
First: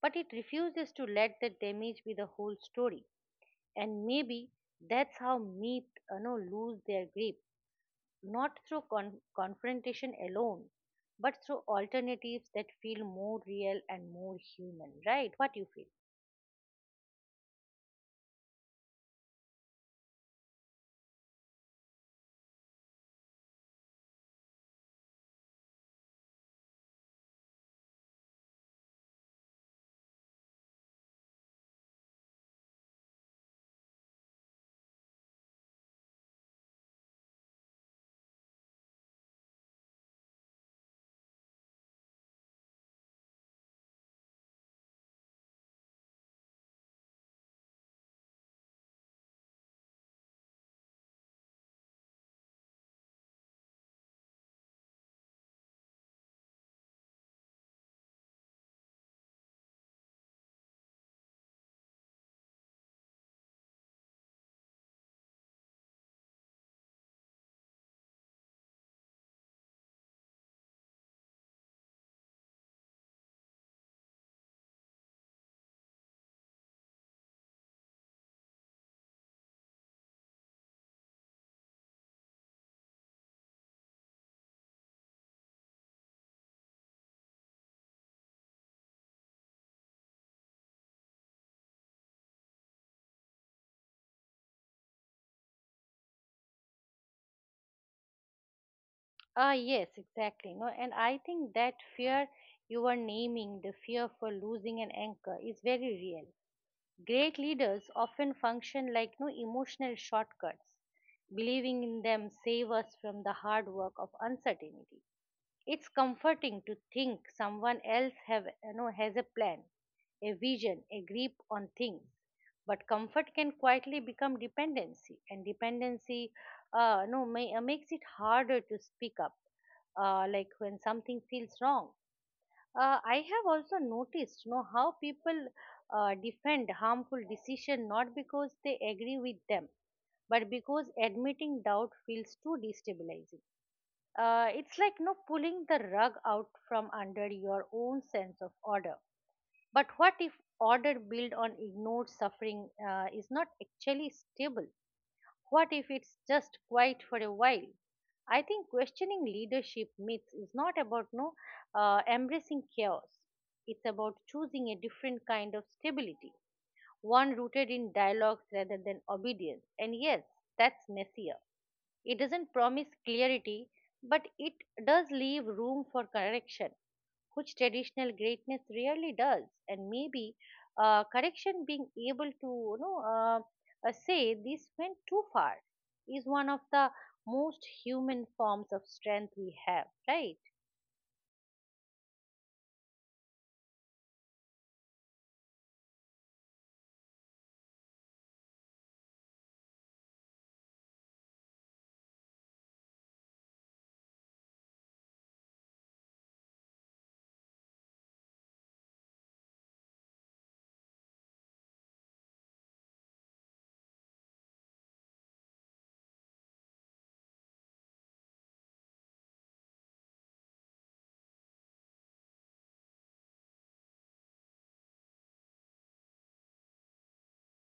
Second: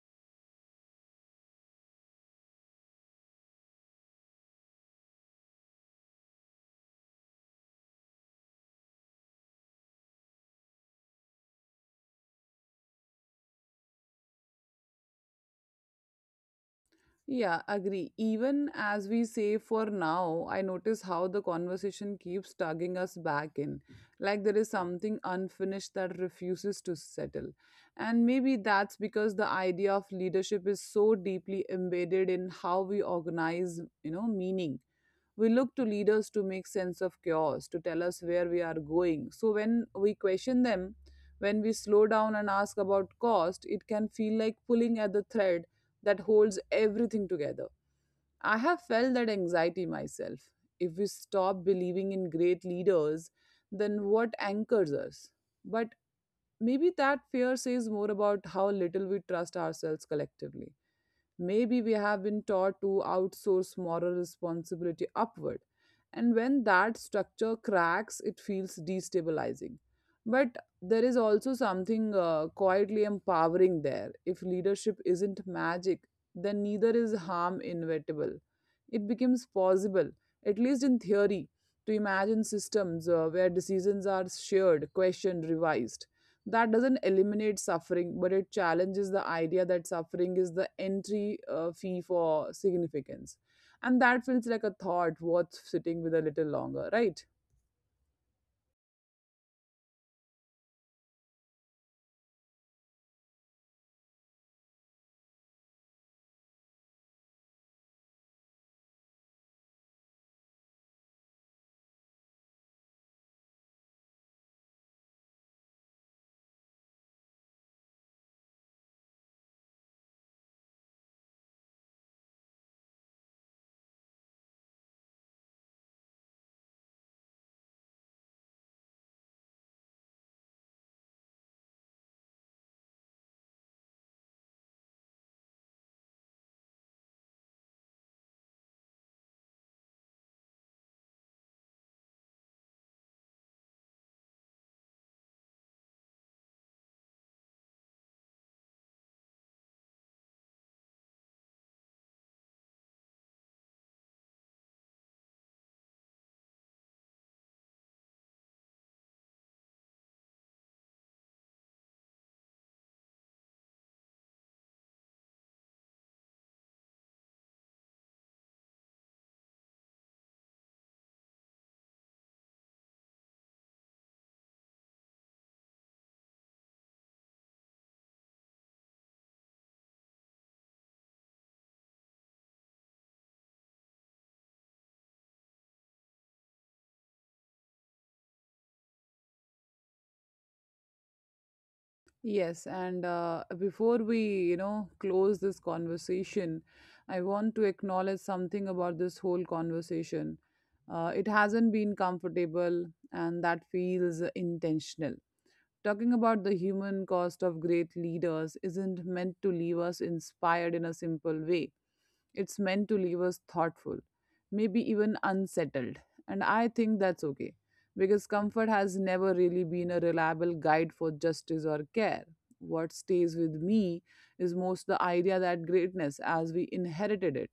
but it refuses to let the damage be the whole story. And maybe that's how myths you know, lose their grip, not through con- confrontation alone, but through alternatives that feel more real and more human, right? What do you feel?
Yeah, agree. Even as we say for now, I notice how the conversation keeps tugging us back in. Like there is something unfinished that refuses to settle. And maybe that's because the idea of leadership is so deeply embedded in how we organize, you know, meaning. We look to leaders to make sense of chaos, to tell us where we are going. So when we question them, when we slow down and ask about cost, it can feel like pulling at the thread that holds everything together. I have felt that anxiety myself. If we stop believing in great leaders, then what anchors us? But maybe that fear says more about how little we trust ourselves collectively. Maybe we have been taught to outsource moral responsibility upward. And when that structure cracks, it feels destabilizing. But there is also something, uh, quietly empowering there. If leadership isn't magic, then neither is harm inevitable. It becomes possible, at least in theory, to imagine systems, uh, where decisions are shared, questioned, revised. That doesn't eliminate suffering, but it challenges the idea that suffering is the entry, uh, fee for significance, and that feels like a thought worth sitting with a little longer, right?
Ah, yes, exactly. No, and I think that fear you are naming, the fear for losing an anchor, is very real. Great leaders often function like no emotional shortcuts. Believing in them save us from the hard work of uncertainty. It's comforting to think someone else have you know has a plan, a vision, a grip on things. But comfort can quietly become dependency, and dependency uh, no may, uh, makes it harder to speak up. Uh, like when something feels wrong, uh, I have also noticed, you know, how people uh, defend harmful decision not because they agree with them, but because admitting doubt feels too destabilizing. Uh, it's like no pulling the rug out from under your own sense of order. But what if order built on ignored suffering uh, is not actually stable? What if it's just quiet for a while? I think questioning leadership myths is not about no uh, embracing chaos. It's about choosing a different kind of stability, one rooted in dialogues rather than obedience. And yes, that's messier. It doesn't promise clarity, but it does leave room for correction, which traditional greatness rarely does. And maybe uh, correction, being able to you know uh, uh, say this went too far, is one of the most human forms of strength we have, right?
Yes, and, uh, before we, you know, close this conversation, I want to acknowledge something about this whole conversation. Uh, it hasn't been comfortable, and that feels intentional. Talking about the human cost of great leaders isn't meant to leave us inspired in a simple way. It's meant to leave us thoughtful, maybe even unsettled. And I think that's okay, because comfort has never really been a reliable guide for justice or care. What stays with me is most the idea that greatness, as we inherited it,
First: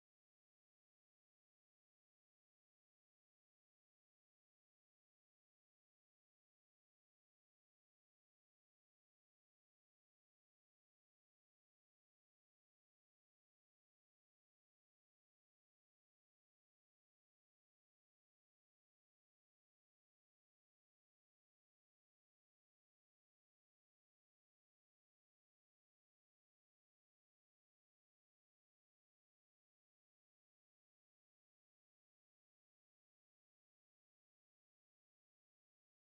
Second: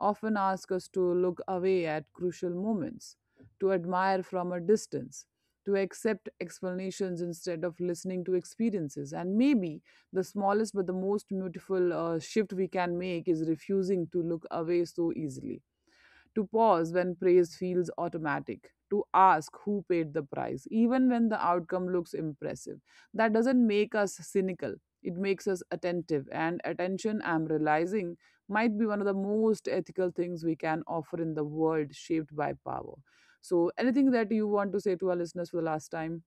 often asks us to look away at crucial moments, to admire from a distance, to accept explanations instead of listening to experiences. And maybe the smallest but the most beautiful, uh, shift we can make is refusing to look away so easily, to pause when praise feels automatic, to ask who paid the price, even when the outcome looks impressive. That doesn't make us cynical, it makes us attentive. And attention, I'm realizing, might be one of the most ethical things we can offer in the world shaped by power. So, anything that you want to say to our listeners for the last time?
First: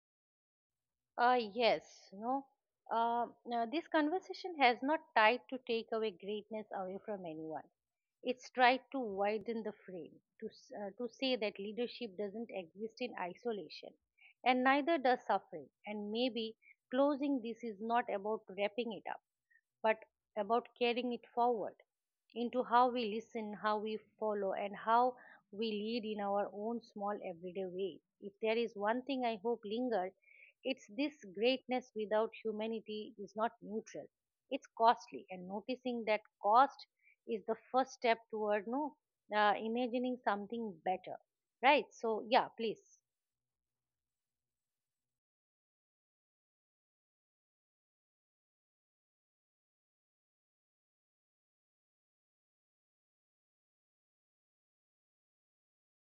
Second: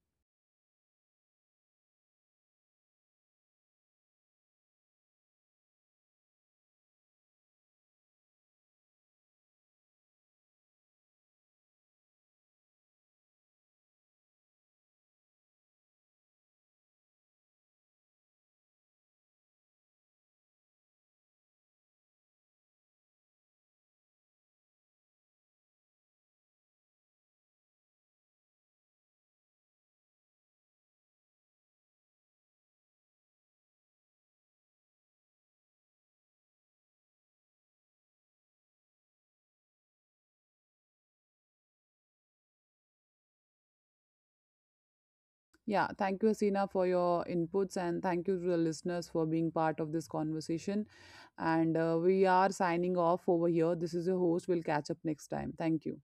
Uh, yes, you know, uh, now this conversation has not tried to take away greatness away from anyone. It's tried to widen the frame, to, s- uh, to say that leadership doesn't exist in isolation, and neither does suffering. And maybe closing this is not about wrapping it up but about carrying it forward into how we listen, how we follow, and how we lead in our own small everyday way. If there is one thing I hope lingered, it's this: greatness without humanity is not neutral. It's costly, and noticing that cost is the first step toward no uh, imagining something better. Right? So yeah, please.
Yeah, thank you, Asina, for your inputs, and thank you to the listeners for being part of this conversation. And, uh, we are signing off over here. This is your host. We'll catch up next time. Thank you.